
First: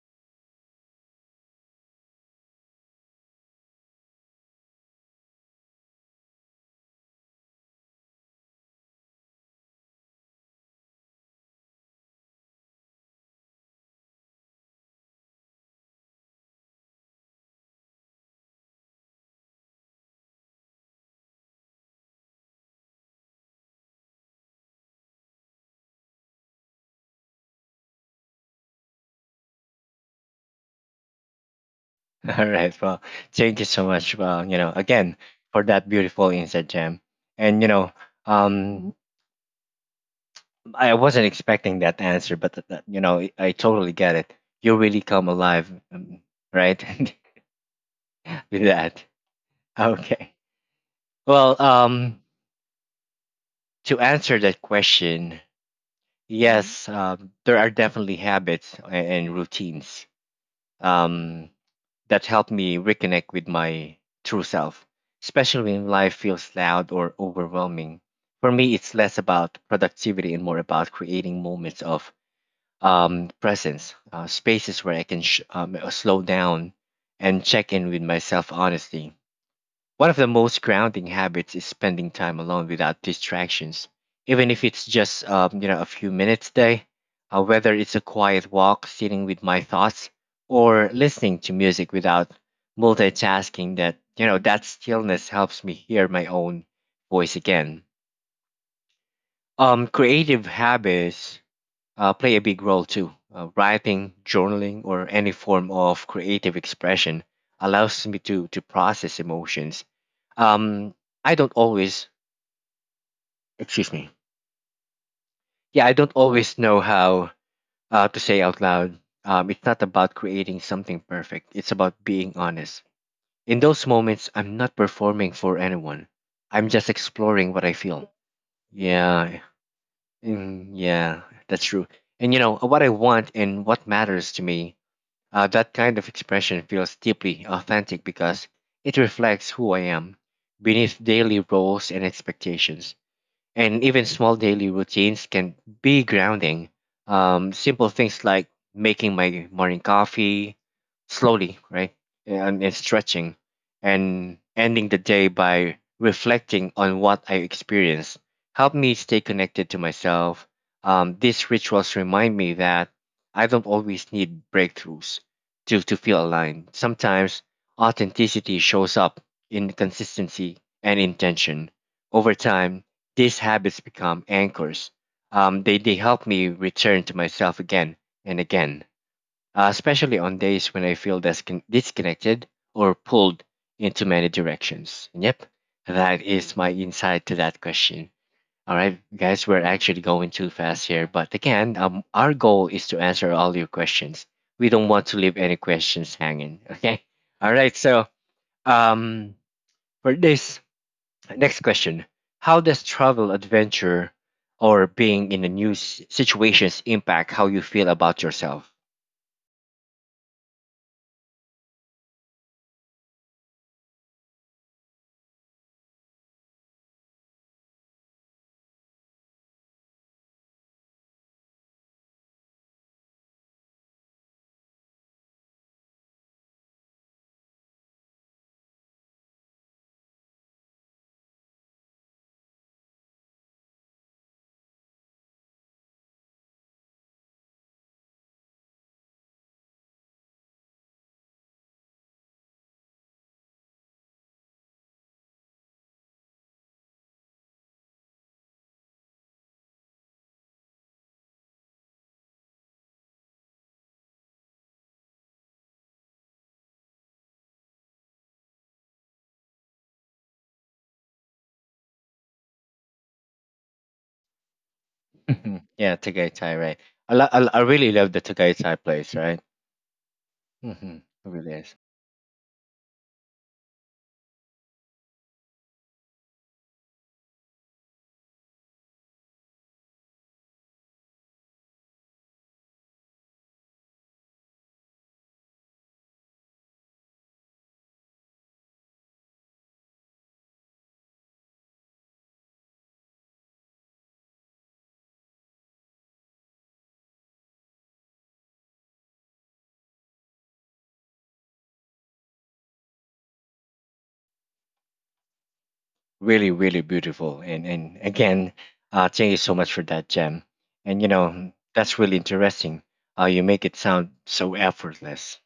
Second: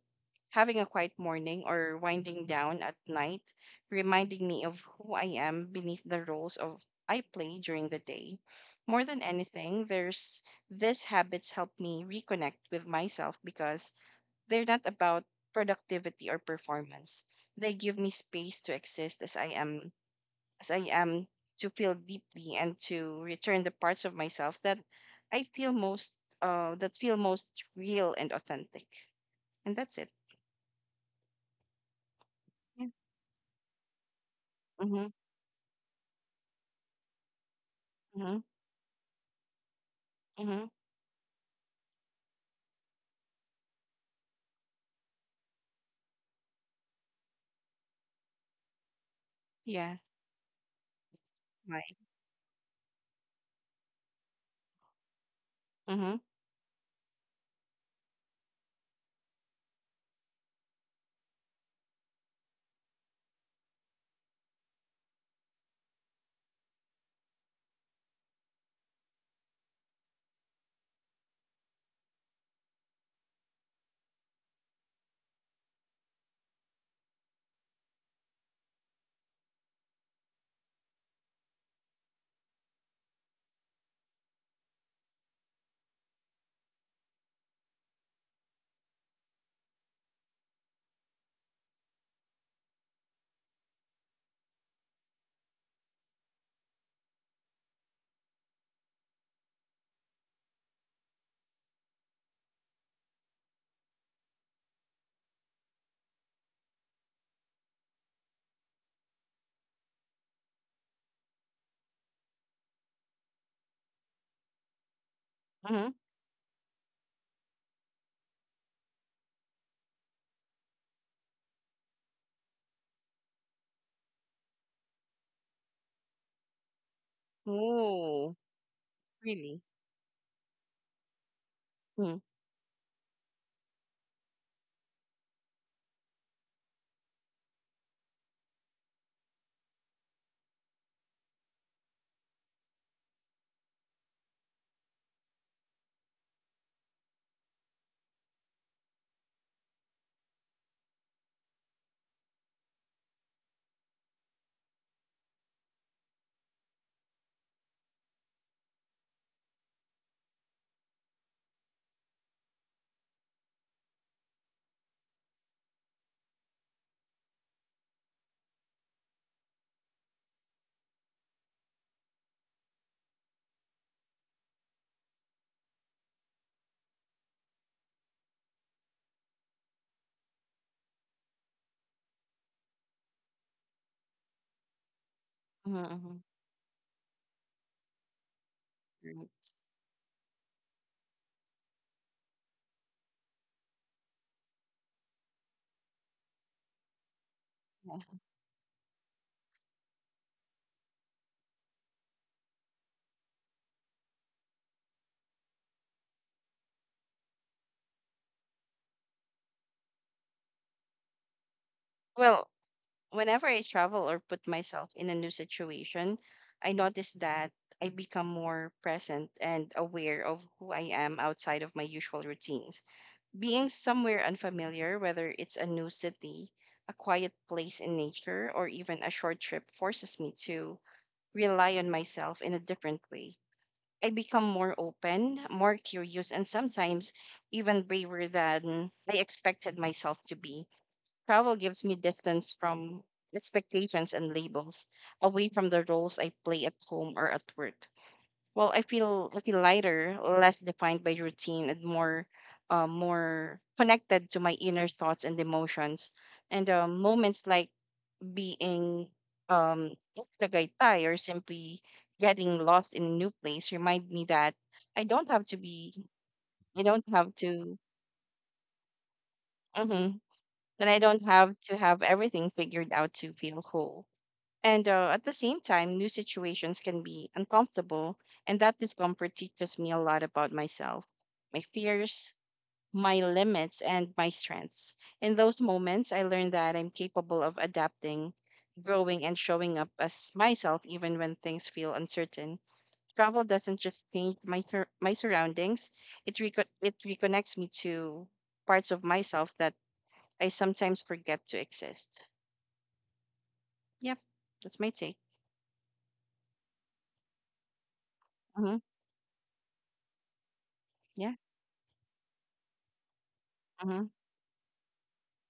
having a quiet morning or winding down at night, reminding me of who I am beneath the roles of I play during the day. More than anything, there's these habits help me reconnect with myself because they're not about productivity or performance. They give me space to exist as I am, to feel deeply and to return the parts of myself that I feel most, that feel most real and authentic. And that's it. [laughs] All right. Yeah. Well, thank you so much. Well, you know, Mhm. again, for that beautiful insight, Jam. And you know, Mhm. um, Mhm. I wasn't expecting that answer, but that, you know, I totally get it. You really come alive, right? [laughs] With that. Yeah. Okay. Well, Why? To answer that question, Mhm. yes, there are definitely habits and routines. Um, that helped me reconnect with my true self, especially when life feels loud or overwhelming. For me, it's less about productivity and more about creating moments of presence, spaces where I can slow down and check in with myself honestly. One of the most grounding habits is spending time alone without distractions, even if it's just a few minutes a day. Whether it's a quiet walk, sitting with my thoughts, or listening to music without multitasking, that you know that stillness helps me hear my own voice again. Creative habits play a big role too. Writing, journaling, or any form of creative expression allows me to process emotions. Um, I don't always, excuse me, yeah, Mhm. I don't always know how to say out loud. It's not about creating something perfect. It's about being honest. In those moments, I'm not performing for anyone. I'm just exploring what I feel. Oh, Yeah, really? Yeah, that's true. Mhm. And you know what I want and what matters to me. That kind of expression feels deeply authentic because it reflects who I am beneath daily roles and expectations, and even small daily routines can be grounding. Simple things like making my morning coffee slowly, right, and stretching, and ending the day by reflecting on what I experienced help me stay connected to myself. These rituals remind me that I don't always need breakthroughs to, feel aligned. Sometimes authenticity shows up in consistency and intention. Over time, these habits become anchors. They help me return to myself again and again, especially on days when I feel disconnected or pulled into many directions. And yep, Mhm. that Mhm. is my insight to that question. All right, guys, Right. we're actually going too fast here. But again, our goal is to answer all your questions. We don't want to leave any questions hanging. [laughs] Okay. All right. Yeah. So, um, for this next question. How does travel adventure or being in a new situations impact how you feel about yourself? Well, whenever I travel or put myself in a new situation, I notice that I become more present and aware of who I am outside of my usual routines. Being somewhere unfamiliar, whether it's a new city, a quiet place in nature, or even a short trip, forces me to rely on myself in a different way. I become more open, more curious, and sometimes even braver than I expected myself to be. Travel gives me distance from expectations and labels, away from the roles I play at home or at work. Well, I feel lighter, less defined by routine, and more, more connected to my inner thoughts and emotions. And moments like being, um off the tagaytay or simply getting lost in a new place remind me that I don't have to Mhm. be Yeah, Tagaytay, right? I don't have I to really love the Tagaytay place, right? mm-hmm, that I Hmm. It don't have really to is. have everything figured out to feel whole. And at the same time, new situations can be uncomfortable, and that discomfort teaches me a lot about myself, my fears, my limits, and my strengths. In those moments, I learn that I'm capable of adapting, growing, and showing up as myself even when things feel uncertain. Travel doesn't just change my surroundings; it reconnects me to parts of myself that I sometimes forget to exist. Yep, that's my take. Really, really beautiful. And again, Hmm. Thank you so much for that, Gem. And you Yeah. know, that's really interesting. You make it Hmm. sound so effortless.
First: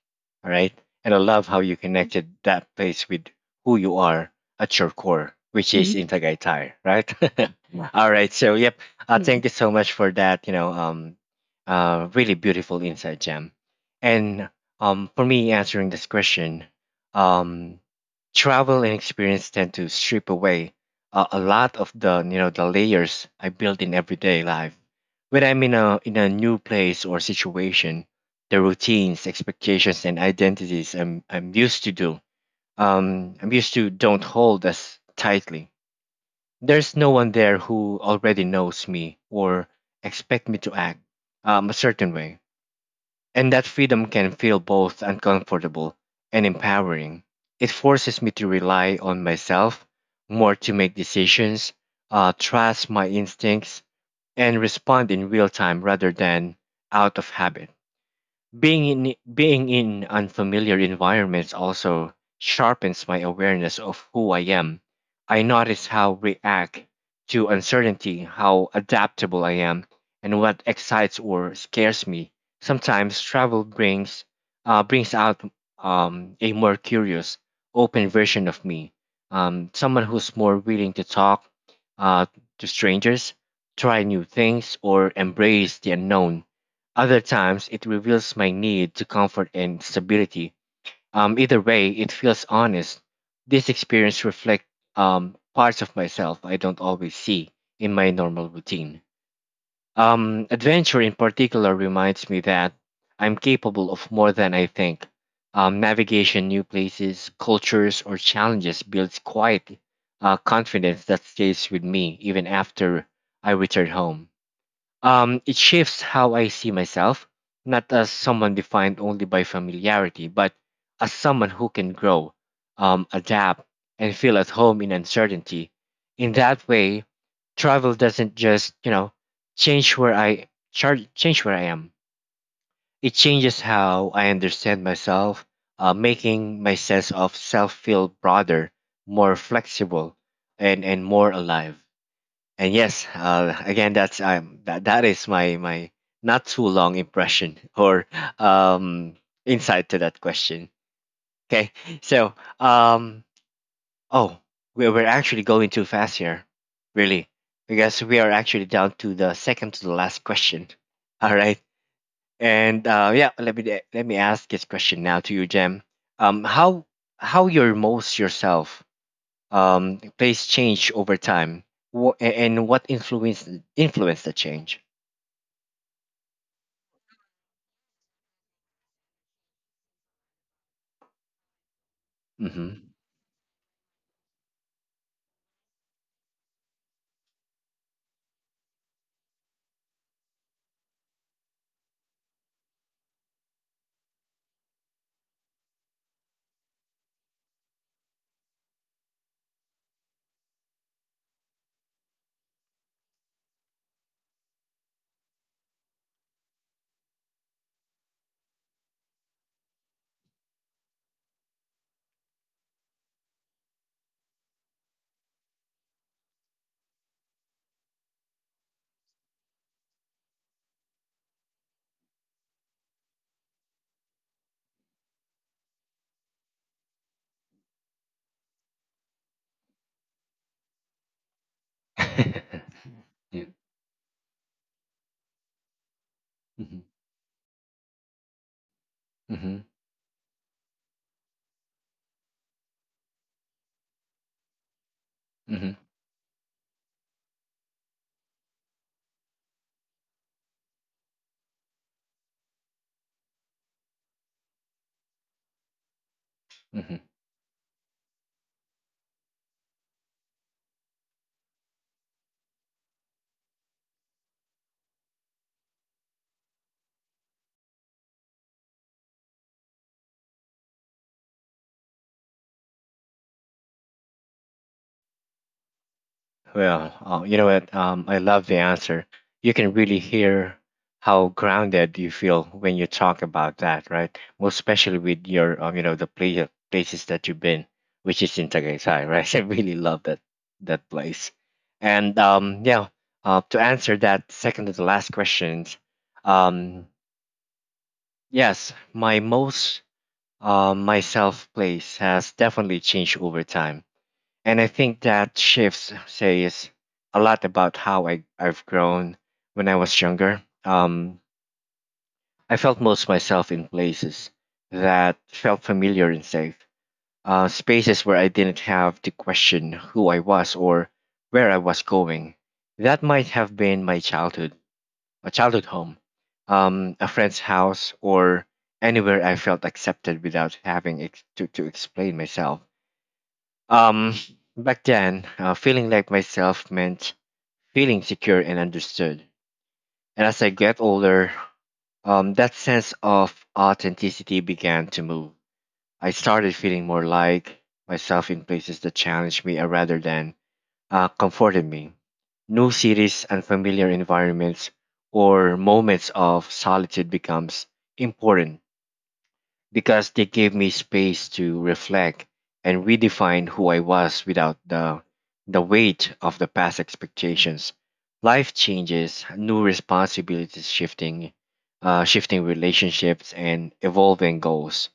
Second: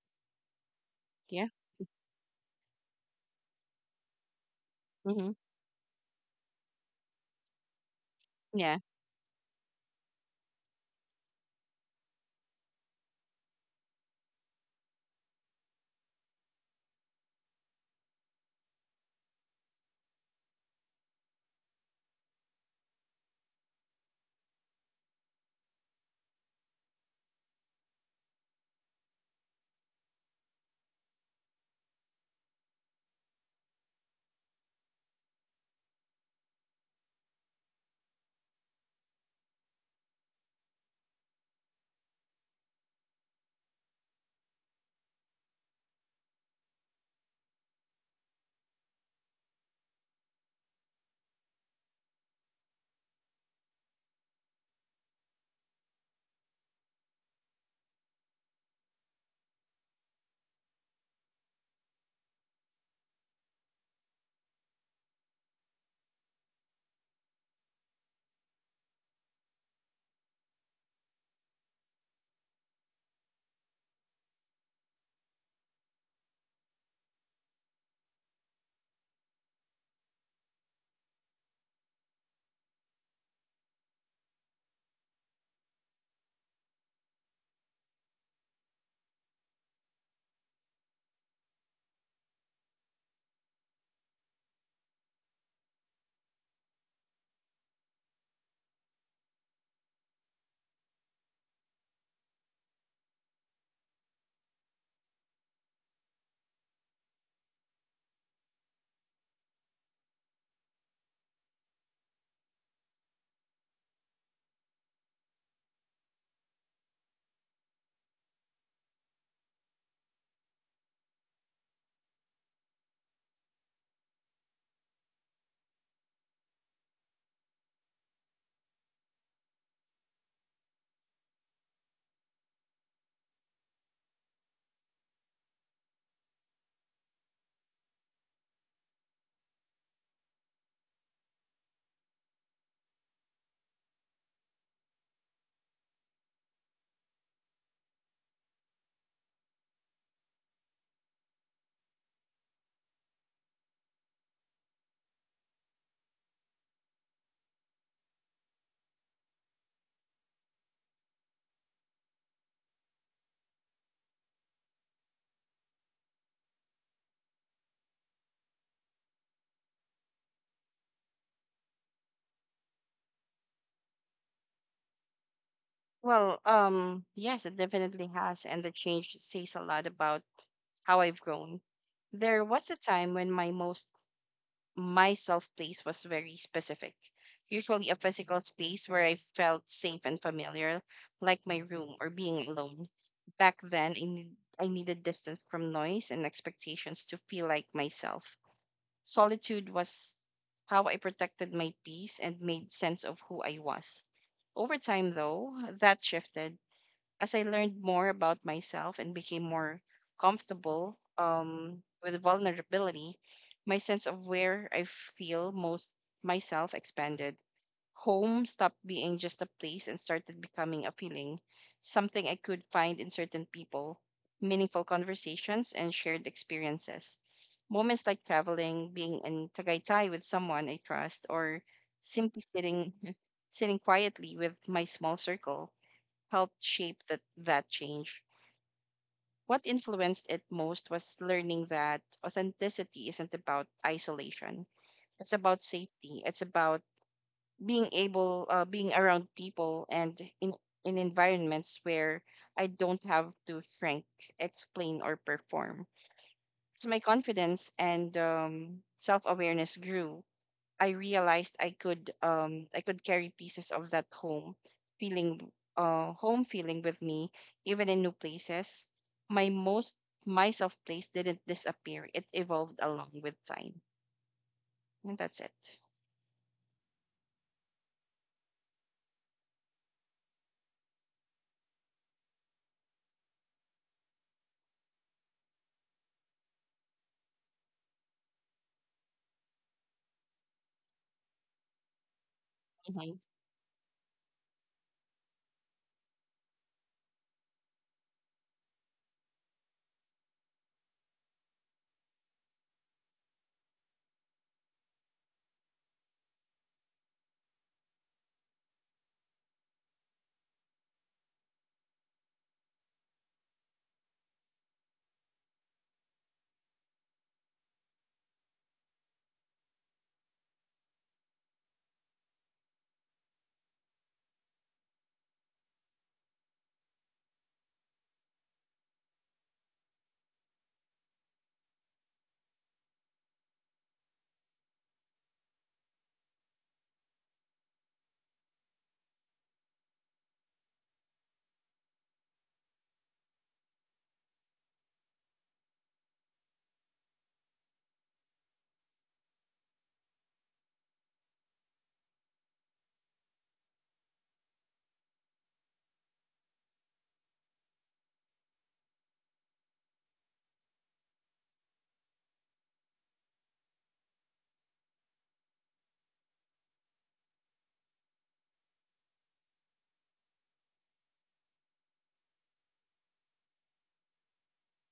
All right. And I love how you connected that place with who you are at your Mm-hmm. core, which is Mhm. intagaitai right? [laughs] Yeah. All right. So Yeah. yep. Yeah, thank you so much for that. Really beautiful insight, Gem. And for me, answering this question, um travel and experience tend to strip away a lot of the, the layers I built in everyday life. When I'm in a new place or situation, the routines, expectations, and identities I'm used to do I'm used to don't hold as tightly. There's no one there who already knows me or expect me to act a certain way, and that freedom can feel both uncomfortable and empowering. It forces me to rely on myself more, to make decisions, trust my instincts, and respond in real time rather than out of habit. Being in unfamiliar environments also sharpens my awareness of who I am. I notice how I react to uncertainty, how adaptable I am, and what excites or scares me. Sometimes travel brings out a more curious, open version of me. Someone who's more willing to talk uh, to strangers, try new things, or embrace the unknown. Other times, it reveals my need to comfort and stability. Either way, it feels honest. This experience reflects parts of myself I don't always see in my normal routine. Adventure, in particular, reminds me that I'm capable of more than I think. Navigation, new places, cultures, or challenges builds quiet confidence that stays with me even after I return home. It shifts how I see myself, not as someone defined only by familiarity, but as someone who can grow, adapt, and feel at home in uncertainty. In that way, travel doesn't just, change where I change where I am. It changes how I understand myself, making my sense of self feel broader, more flexible, and more alive. And yes, again, that's that is my not too long impression [laughs] or um, insight to that question. Okay, so um, oh, we're actually going too fast here, really, because we are actually down to the second to the last question. [laughs] All right, and yeah, let me ask this question now to you, Jem. Um, how how you're most yourself place change over time, and what influence the change? Well, yes, it definitely has, and the change says a lot about how I've grown. There was a Mm-hmm. time when my most my self place was very specific, usually a physical space where I felt safe and familiar, like my room or being alone. Back then, I needed distance from noise and expectations to feel like myself. Solitude was how I protected my peace and made sense of who I was. Over time, though, that shifted as I learned more about myself and became more comfortable with vulnerability. My sense of where I feel most myself expanded. Home stopped being just a place and started becoming a feeling, something I could find in certain people, meaningful conversations, and shared experiences. Moments like traveling, being in Tagaytay with someone I trust, or simply [laughs] sitting Yeah. sitting quietly with my small circle helped Mm-hmm. shape that, that change. Mm-hmm. What influenced it most was learning that authenticity isn't about isolation. It's about Mm-hmm. safety. It's about being able, being around people and in in environments where I don't have to shrink, explain or perform. So my confidence and, self-awareness grew. I realized I could, I could carry pieces of that home feeling, home feeling with me even in new places. My most myself place didn't disappear. It evolved along with time. And that's it. You know what? I love the answer. You can really hear how grounded you feel when you talk about that, right? Most especially with your, places that you've been, which is in Tagaytay, right? [laughs] I really love that place. And um, yeah, Mhm. To answer that second to the last questions, um, yes, my most myself place has definitely changed over time, and I think that shifts says a lot about how I've grown when I was younger. I felt most myself in places that felt familiar and safe, spaces where I didn't have to question who I was or where I was going. That might have been my childhood, a childhood home, a friend's house, or anywhere I felt accepted without having to explain myself. Um, back then, feeling like myself meant feeling secure and understood. And as I got older, that sense of authenticity began to move. I started feeling more like myself in places that challenged me rather than comforted me. New cities, unfamiliar environments, or moments of solitude becomes important because they gave me space to reflect and redefine who I was without the weight of the past expectations. Life changes, new responsibilities shifting, shifting relationships and evolving goals.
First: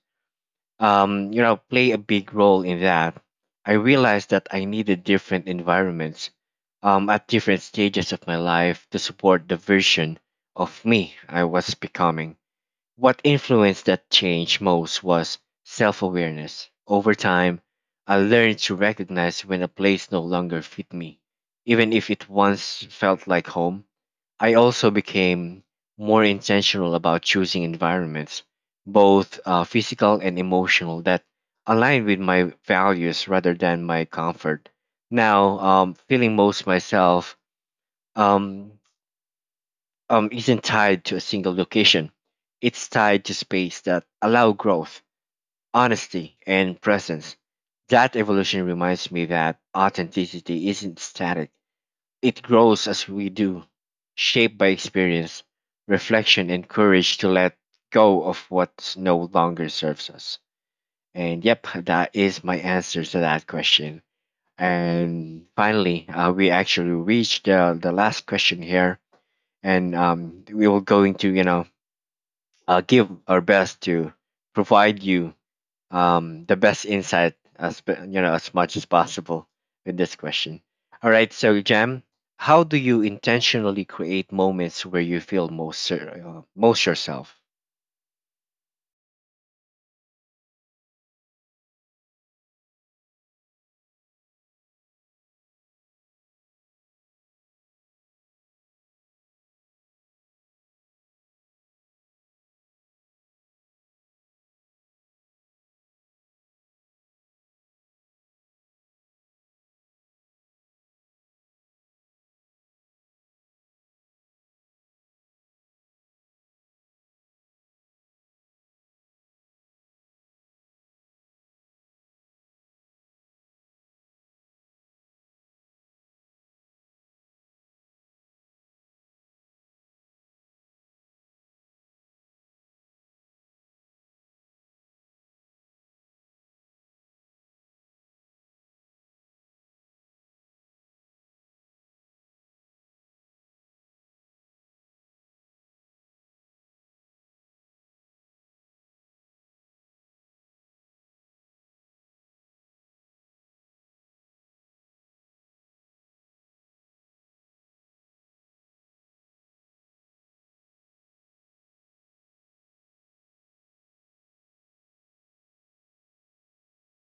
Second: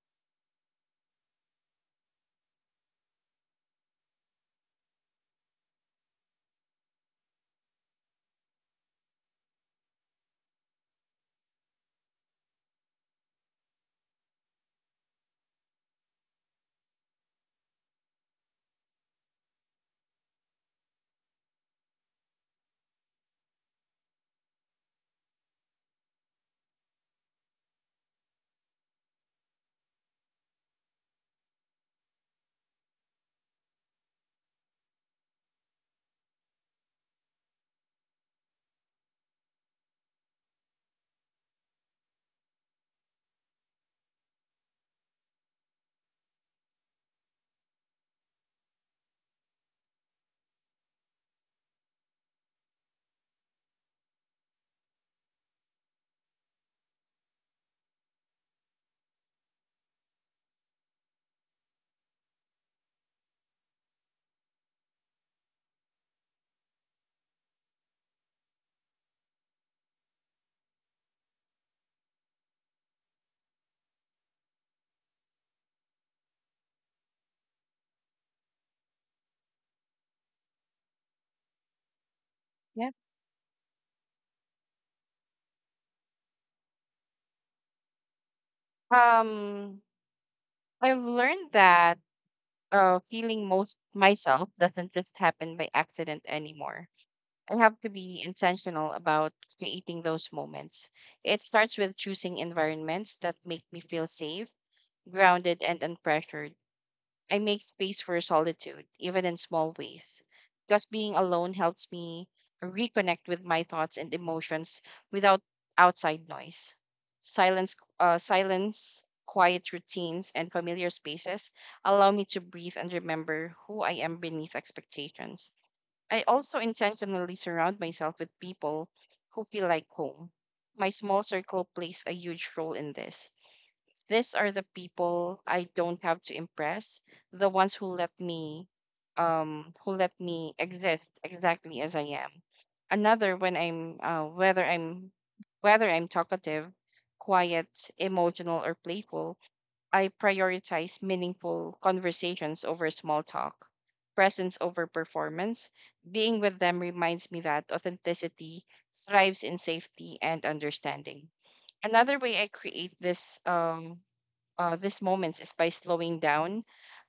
Play a big role in that. I realized that I needed different environments at different stages of my life to support the version of me I was becoming. What influenced that change most was self awareness. Over time, I learned to recognize when a place no longer fit me, even if it once felt like home. I also became more intentional about choosing environments, both physical and emotional, that align with my values rather than my comfort. Now, feeling most myself, um, isn't tied to a single location. It's tied to space that allow growth, honesty, and presence. That evolution reminds me that authenticity isn't static. It grows as we do, shaped by experience, reflection, and courage to let go of what no longer serves us. And yep, that is my answer to that question. And finally, we actually reached the last question here, and we will go into give our best to provide you the best insight as as much as possible with this question. All right, so Jam, how do Yeah. you intentionally create moments where you feel most yourself? Um, I've learned that, feeling most myself doesn't just happen by accident anymore. I have to be intentional about creating those moments. It starts with choosing environments that make me feel safe grounded and unpressured. I make space for solitude, even in small ways. Just being alone helps me reconnect with my thoughts and emotions without outside noise. Silence, quiet routines, and familiar spaces allow me to breathe and remember who I am beneath expectations. I also intentionally surround myself with people who feel like home. My small circle plays a huge role in this. These are the people I don't have to impress, the ones who let me, who let me exist exactly as I am. Another when I'm whether I'm whether I'm talkative, quiet, emotional or playful, I prioritize meaningful conversations over small talk, presence over performance. Being with them reminds me that authenticity thrives in safety and understanding. Another way I create this these moments is by slowing down.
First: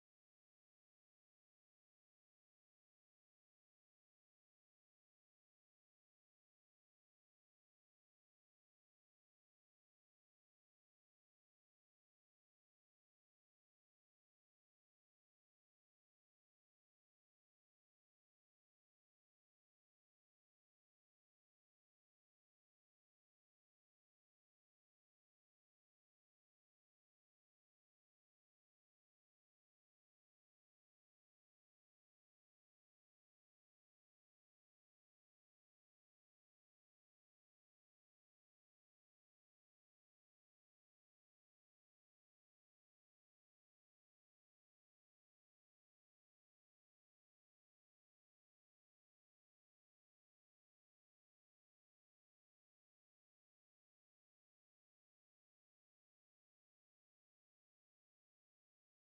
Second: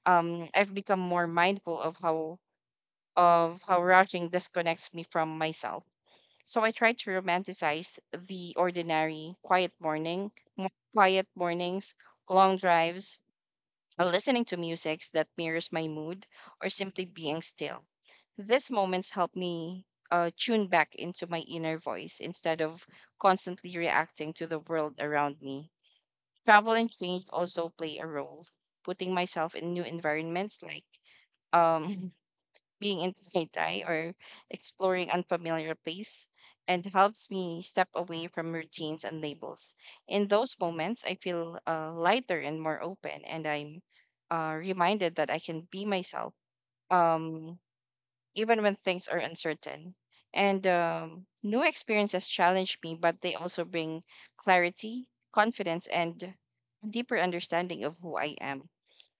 I've become more mindful of how rushing disconnects me from myself. So I try to romanticize the ordinary, quiet morning, quiet mornings, long drives, listening to music that mirrors my mood, or simply being still. These moments help me, tune back into my inner voice instead of constantly reacting to the world around me. Travel and change also play a role. Putting myself in new environments like, um [laughs] being in Thai or exploring unfamiliar place and helps me step away from routines and labels. In those moments, I feel, lighter and more open, and I'm, reminded that I can be myself. Um, Even when things are uncertain. And new experiences challenge me, but they also bring clarity, confidence, and a deeper understanding of who I am.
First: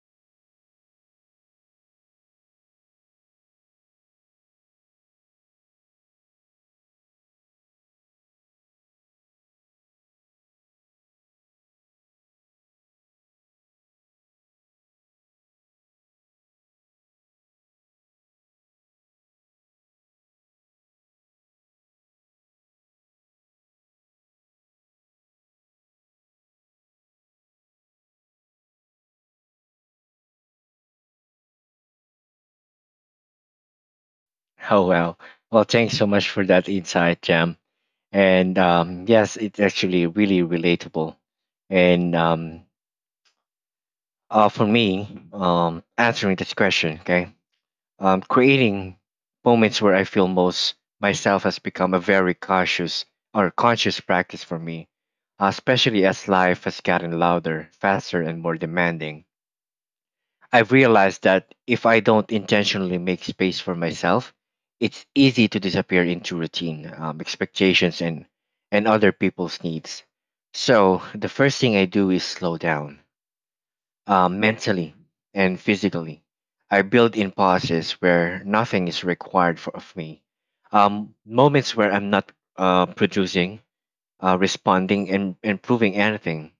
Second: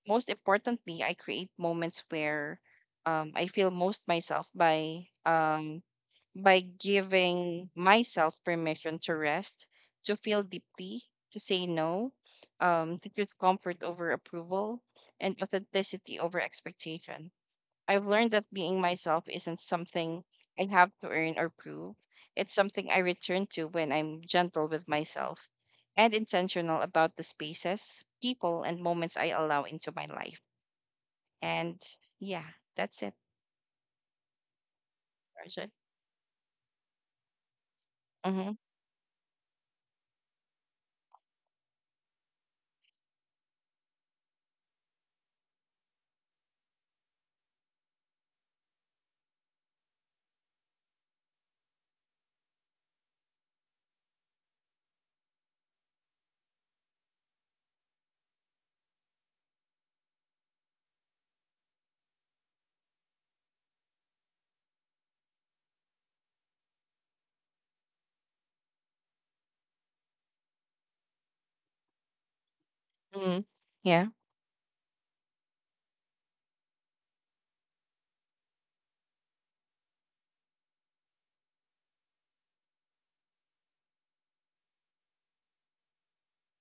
Most importantly, I create moments where, I feel most myself by, by giving myself permission to rest, to feel deeply, to say no, to choose comfort over approval, and authenticity over expectation. I've learned that being myself isn't something I have to earn or prove. It's something I return to when I'm gentle with myself and intentional about the spaces, people, and moments I allow into my life. And yeah, that's it, Oh well, well, Arjun. thanks so much for that insight, Jam. Mm-hmm. And yes, it's actually really relatable. And for me, answering this question, okay, creating moments where I feel most myself has become a very cautious or conscious practice for me, especially as life has gotten louder, faster, and more demanding. I've realized that if I don't intentionally make space for myself, it's easy to disappear into routine, expectations, and other people's needs. So, the first thing I do is slow down Hmm. Yeah. Mentally and physically. I build in pauses where nothing is required for, of me, moments where I'm not producing, responding, and improving anything.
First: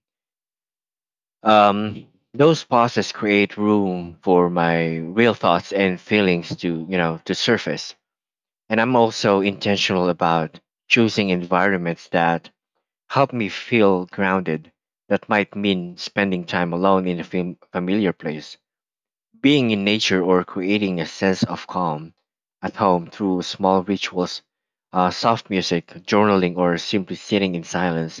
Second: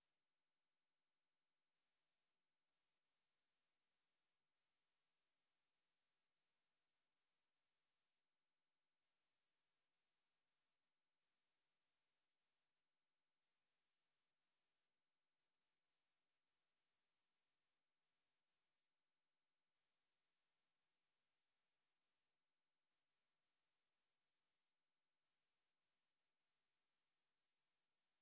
Um, those pauses create room for my real thoughts and feelings to to surface. And I'm also intentional about choosing environments that help me feel grounded. That might mean spending time alone in a familiar place, being in nature, or creating a sense of calm at home through small rituals, soft music, journaling, or simply sitting in silence.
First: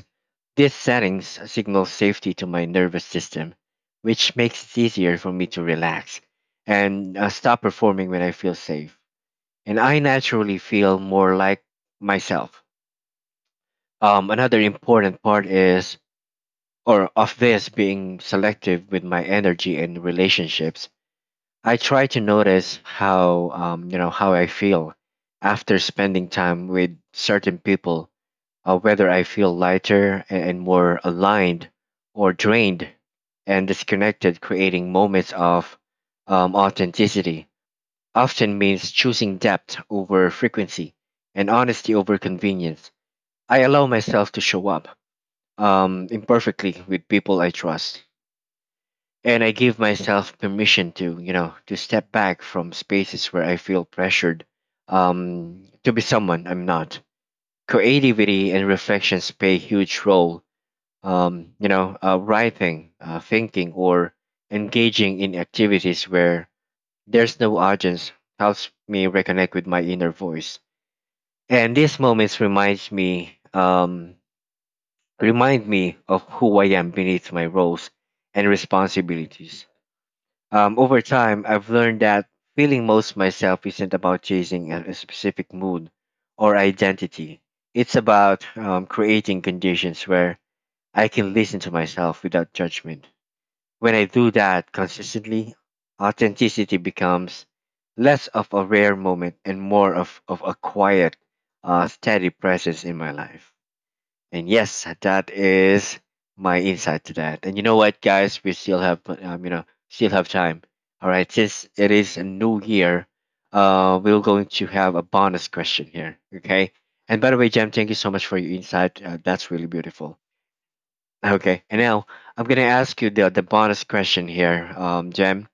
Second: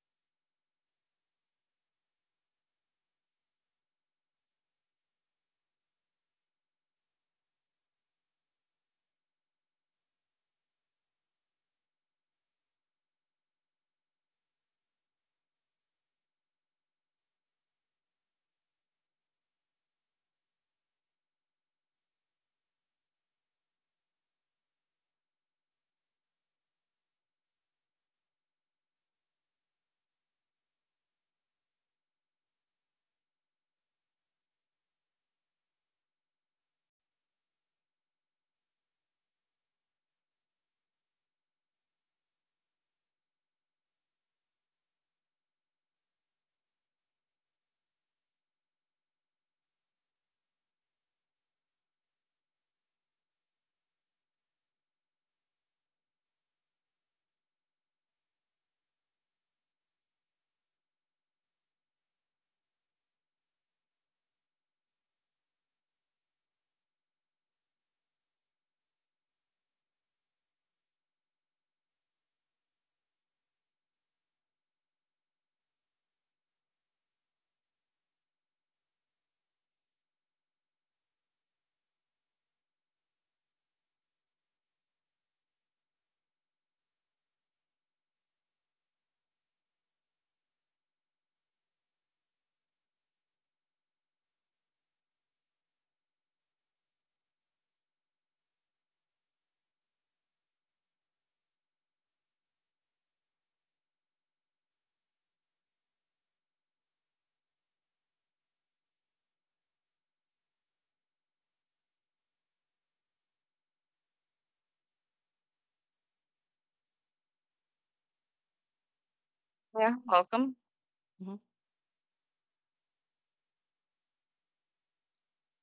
These settings signal safety to my nervous system, which makes it easier for me to relax and stop performing. When I feel safe, and I naturally feel more like myself. Another important part is, or of this, being selective with my energy and relationships. I try to notice how how I feel after spending time with certain people, whether I feel lighter and more aligned, or drained and disconnected. Creating moments of authenticity often means choosing depth over frequency and honesty over convenience. I allow myself to show up imperfectly with people I trust, and I give myself permission to, to step back from spaces where I feel pressured to be someone I'm not. Creativity and reflections play a huge role, writing, thinking, or engaging in activities where there's no audience helps me reconnect with my inner voice. And these moments remind me of who I am beneath my roles and responsibilities. Over time, I've learned that feeling most myself isn't about chasing a specific mood or identity. It's about creating conditions where I can listen to myself without judgment. When I do that consistently, authenticity becomes less of a rare moment and more of a quiet, steady presence in my life. And yes, that is my insight to that. And you know what, guys, we still have time. All right, since it is a new year, we're going to have a bonus question here. Okay. And by the way, Jam, thank you so much for your insight. That's really Yeah. beautiful. Welcome. Mhm. Okay. And now I'm gonna ask you the bonus question here, Jam.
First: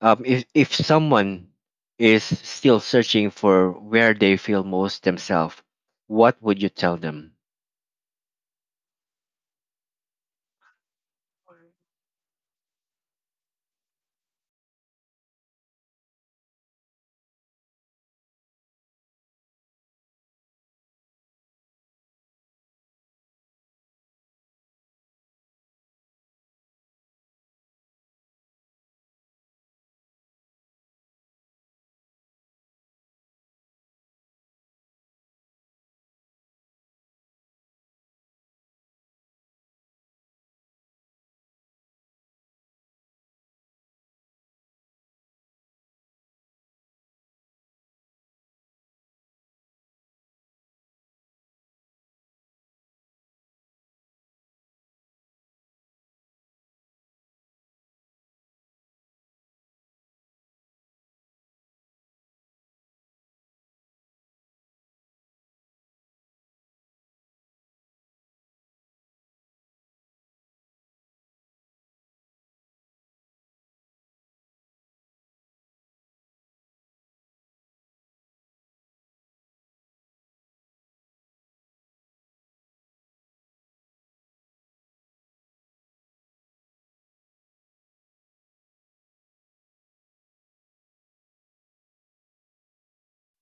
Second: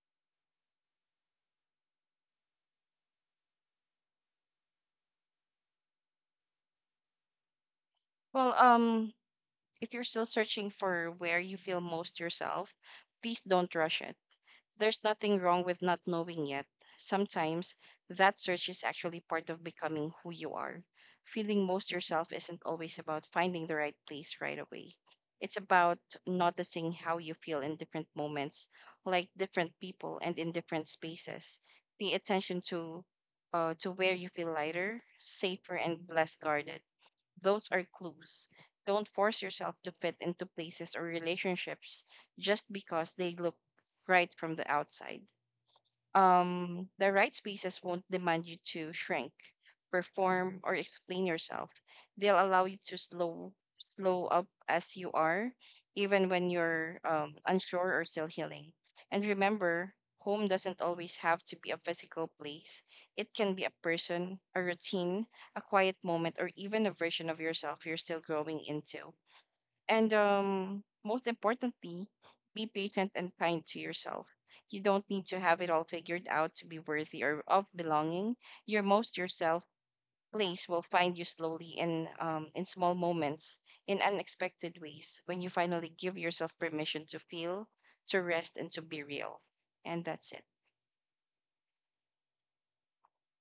If someone is still searching for where they feel most themselves, what would you tell them? Well, if you're still searching for where you feel most yourself, please don't rush it. There's nothing wrong with not knowing yet. Sometimes that search is actually part of becoming who you are. Feeling most yourself isn't always about finding the right place right away. It's about noticing how you feel in different moments, like different people and in different spaces. Pay attention to, to where you feel lighter, safer, and less guarded. Those are clues. Don't force yourself to fit into places or relationships just because they look right from the outside. The right spaces won't demand you to shrink, perform, or explain yourself. They'll allow you to slow up as you are, even when you're, unsure or still healing. And remember, home doesn't always have to be a physical place. It can be a person, a routine, a quiet moment, or even a version of yourself you're still growing into. And most importantly, be patient and kind to yourself. You don't need to have it all figured out to be worthy or of belonging. Your most yourself place will find you slowly in, in small moments, in unexpected ways, when you finally give yourself permission to feel, to rest, and to be real. And that's it.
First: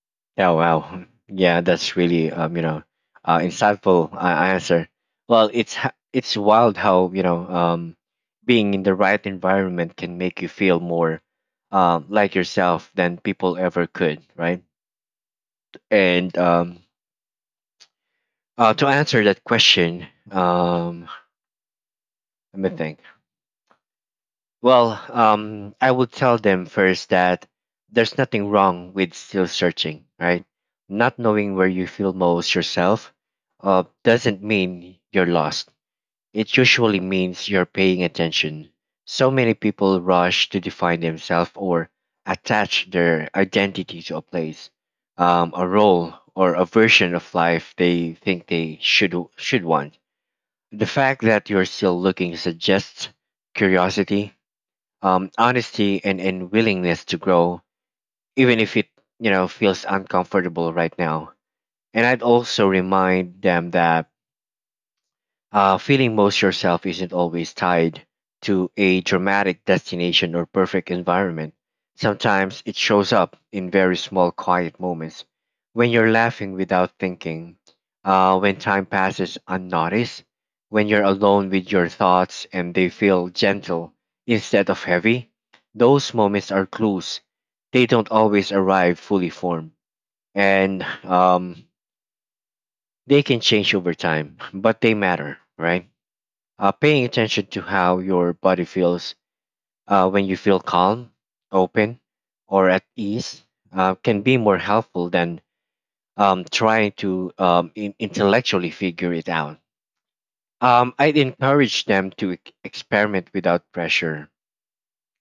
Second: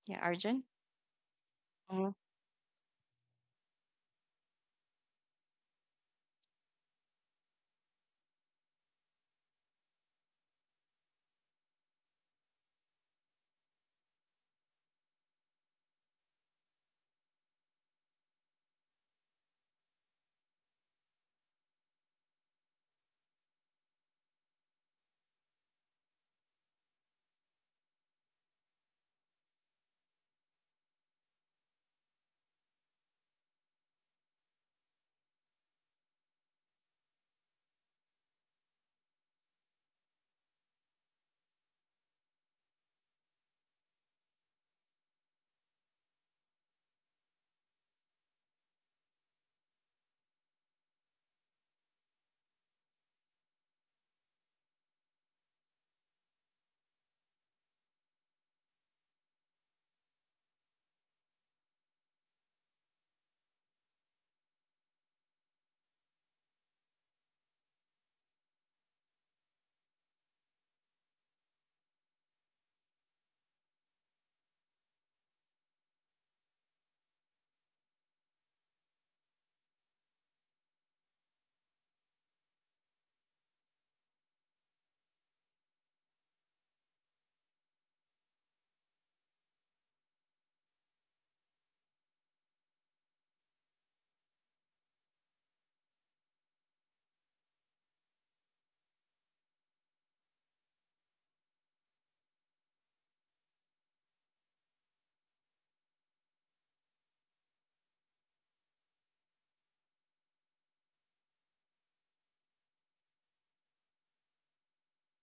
Yeah, Oh Arjun. wow, yeah, that's Mhm. really insightful answer. Well, it's wild how being in the right environment can make you feel more like yourself than people ever could, right? And to answer that question, let me think. Well, I would tell them first that there's nothing wrong with still searching, right? Not knowing where you feel most yourself doesn't mean you're lost. It usually means you're paying attention. So many people rush to define themselves or attach their identity to a place, a role, or a version of life they think they should want. The fact that you're still looking suggests curiosity, honesty, and willingness to grow, even if it feels uncomfortable right now. And I'd also remind them that feeling most yourself isn't always tied to a dramatic destination or perfect environment. Sometimes it shows up in very small, quiet moments when you're laughing without thinking, when time passes unnoticed, when you're alone with your thoughts and they feel gentle instead of heavy. Those moments are clues. They don't always arrive fully formed, and they can change over time, but they matter, right? Paying attention to how your body feels when you feel calm, open, or at ease can be more helpful than trying to intellectually figure it out. I'd encourage them to experiment without pressure,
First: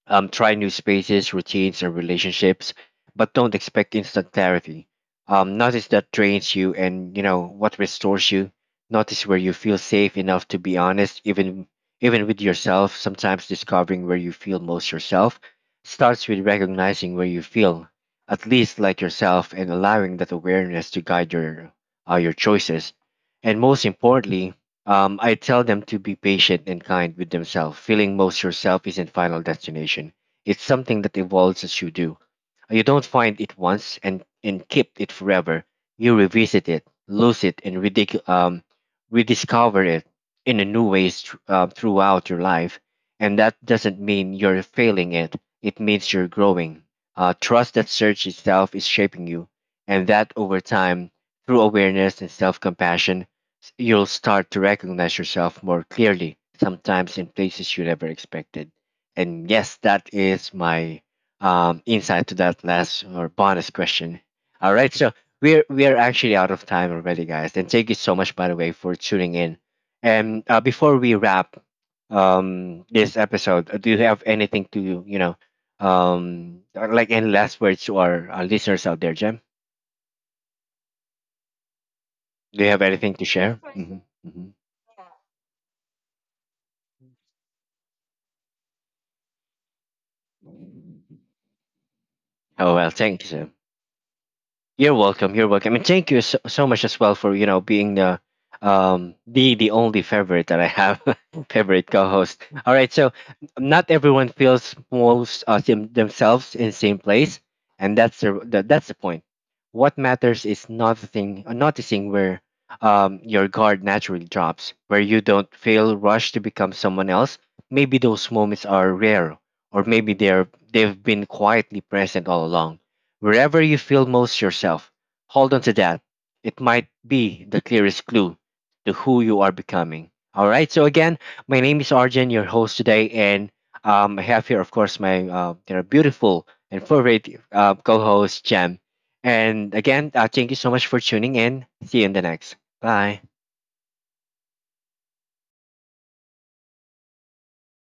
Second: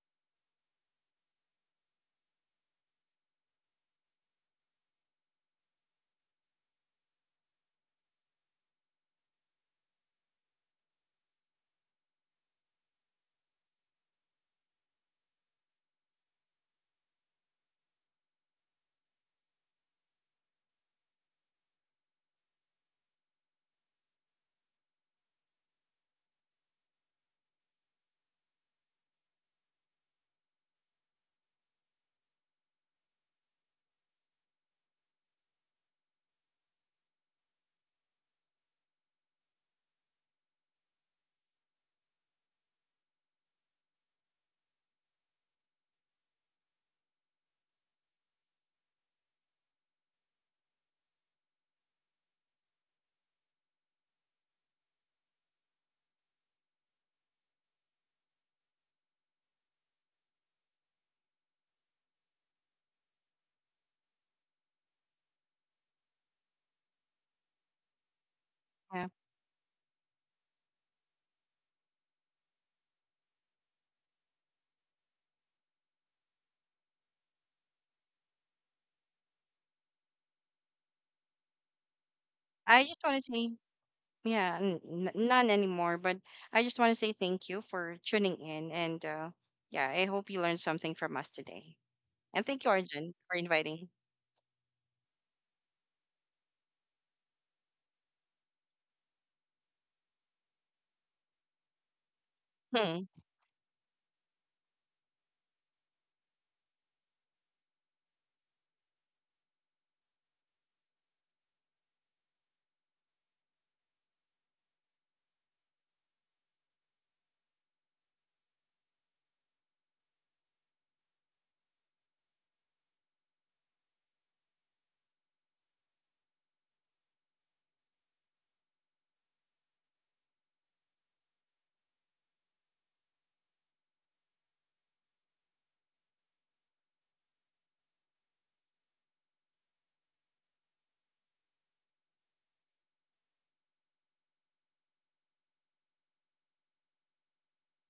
try new spaces, routines, and relationships, but don't expect instant clarity. Notice that drains you and you know what restores you. Notice where you feel safe enough to be honest, even with yourself. Sometimes discovering where you feel most yourself starts with recognizing where you feel at least like yourself and allowing that awareness to guide your choices. And most importantly, I tell them to be patient and kind with themselves. Feeling most yourself isn't final destination. It's something that evolves as you do. You don't find it once and keep it forever. You revisit it, lose it, and rediscover it in a new ways throughout your life. And that doesn't mean you're failing it. It means you're growing. Trust that search itself is shaping you, and that over time, through awareness and self-compassion, you'll start to recognize yourself more clearly, sometimes in places you never expected. And yes, that is my insight to that last or bonus question. All right, so we're actually out of time already, guys. And thank you so much, by the way, for Yeah. tuning in. And before we wrap this episode, do you have anything to like any last words to our listeners out there, Jem? Do you have I just anything want to to share? say, Hmm, hmm. yeah, none anymore. But I just want to say thank you for tuning in. And yeah, I hope you learned something from us today. And thank you, Oh well, Arjun, thank you, for sir. inviting. You're welcome. You're welcome, and thank you so, so much as well for being the the only favorite that I have. [laughs] Favorite co-host. All right, [laughs] so not everyone feels most themselves in the same place, and that's the point. What matters is noticing where your guard naturally drops, where you don't feel rushed to become someone else. Maybe those moments are rare, or maybe they've been quietly present all along. Wherever you feel most yourself, hold on to that. It might be the clearest clue to who you are becoming. All right. So again, my name is Arjun, your host today, and I have here, of course, my they're beautiful and favorite co-host Jem. And again, thank you so much for tuning in. See you in the next. Bye.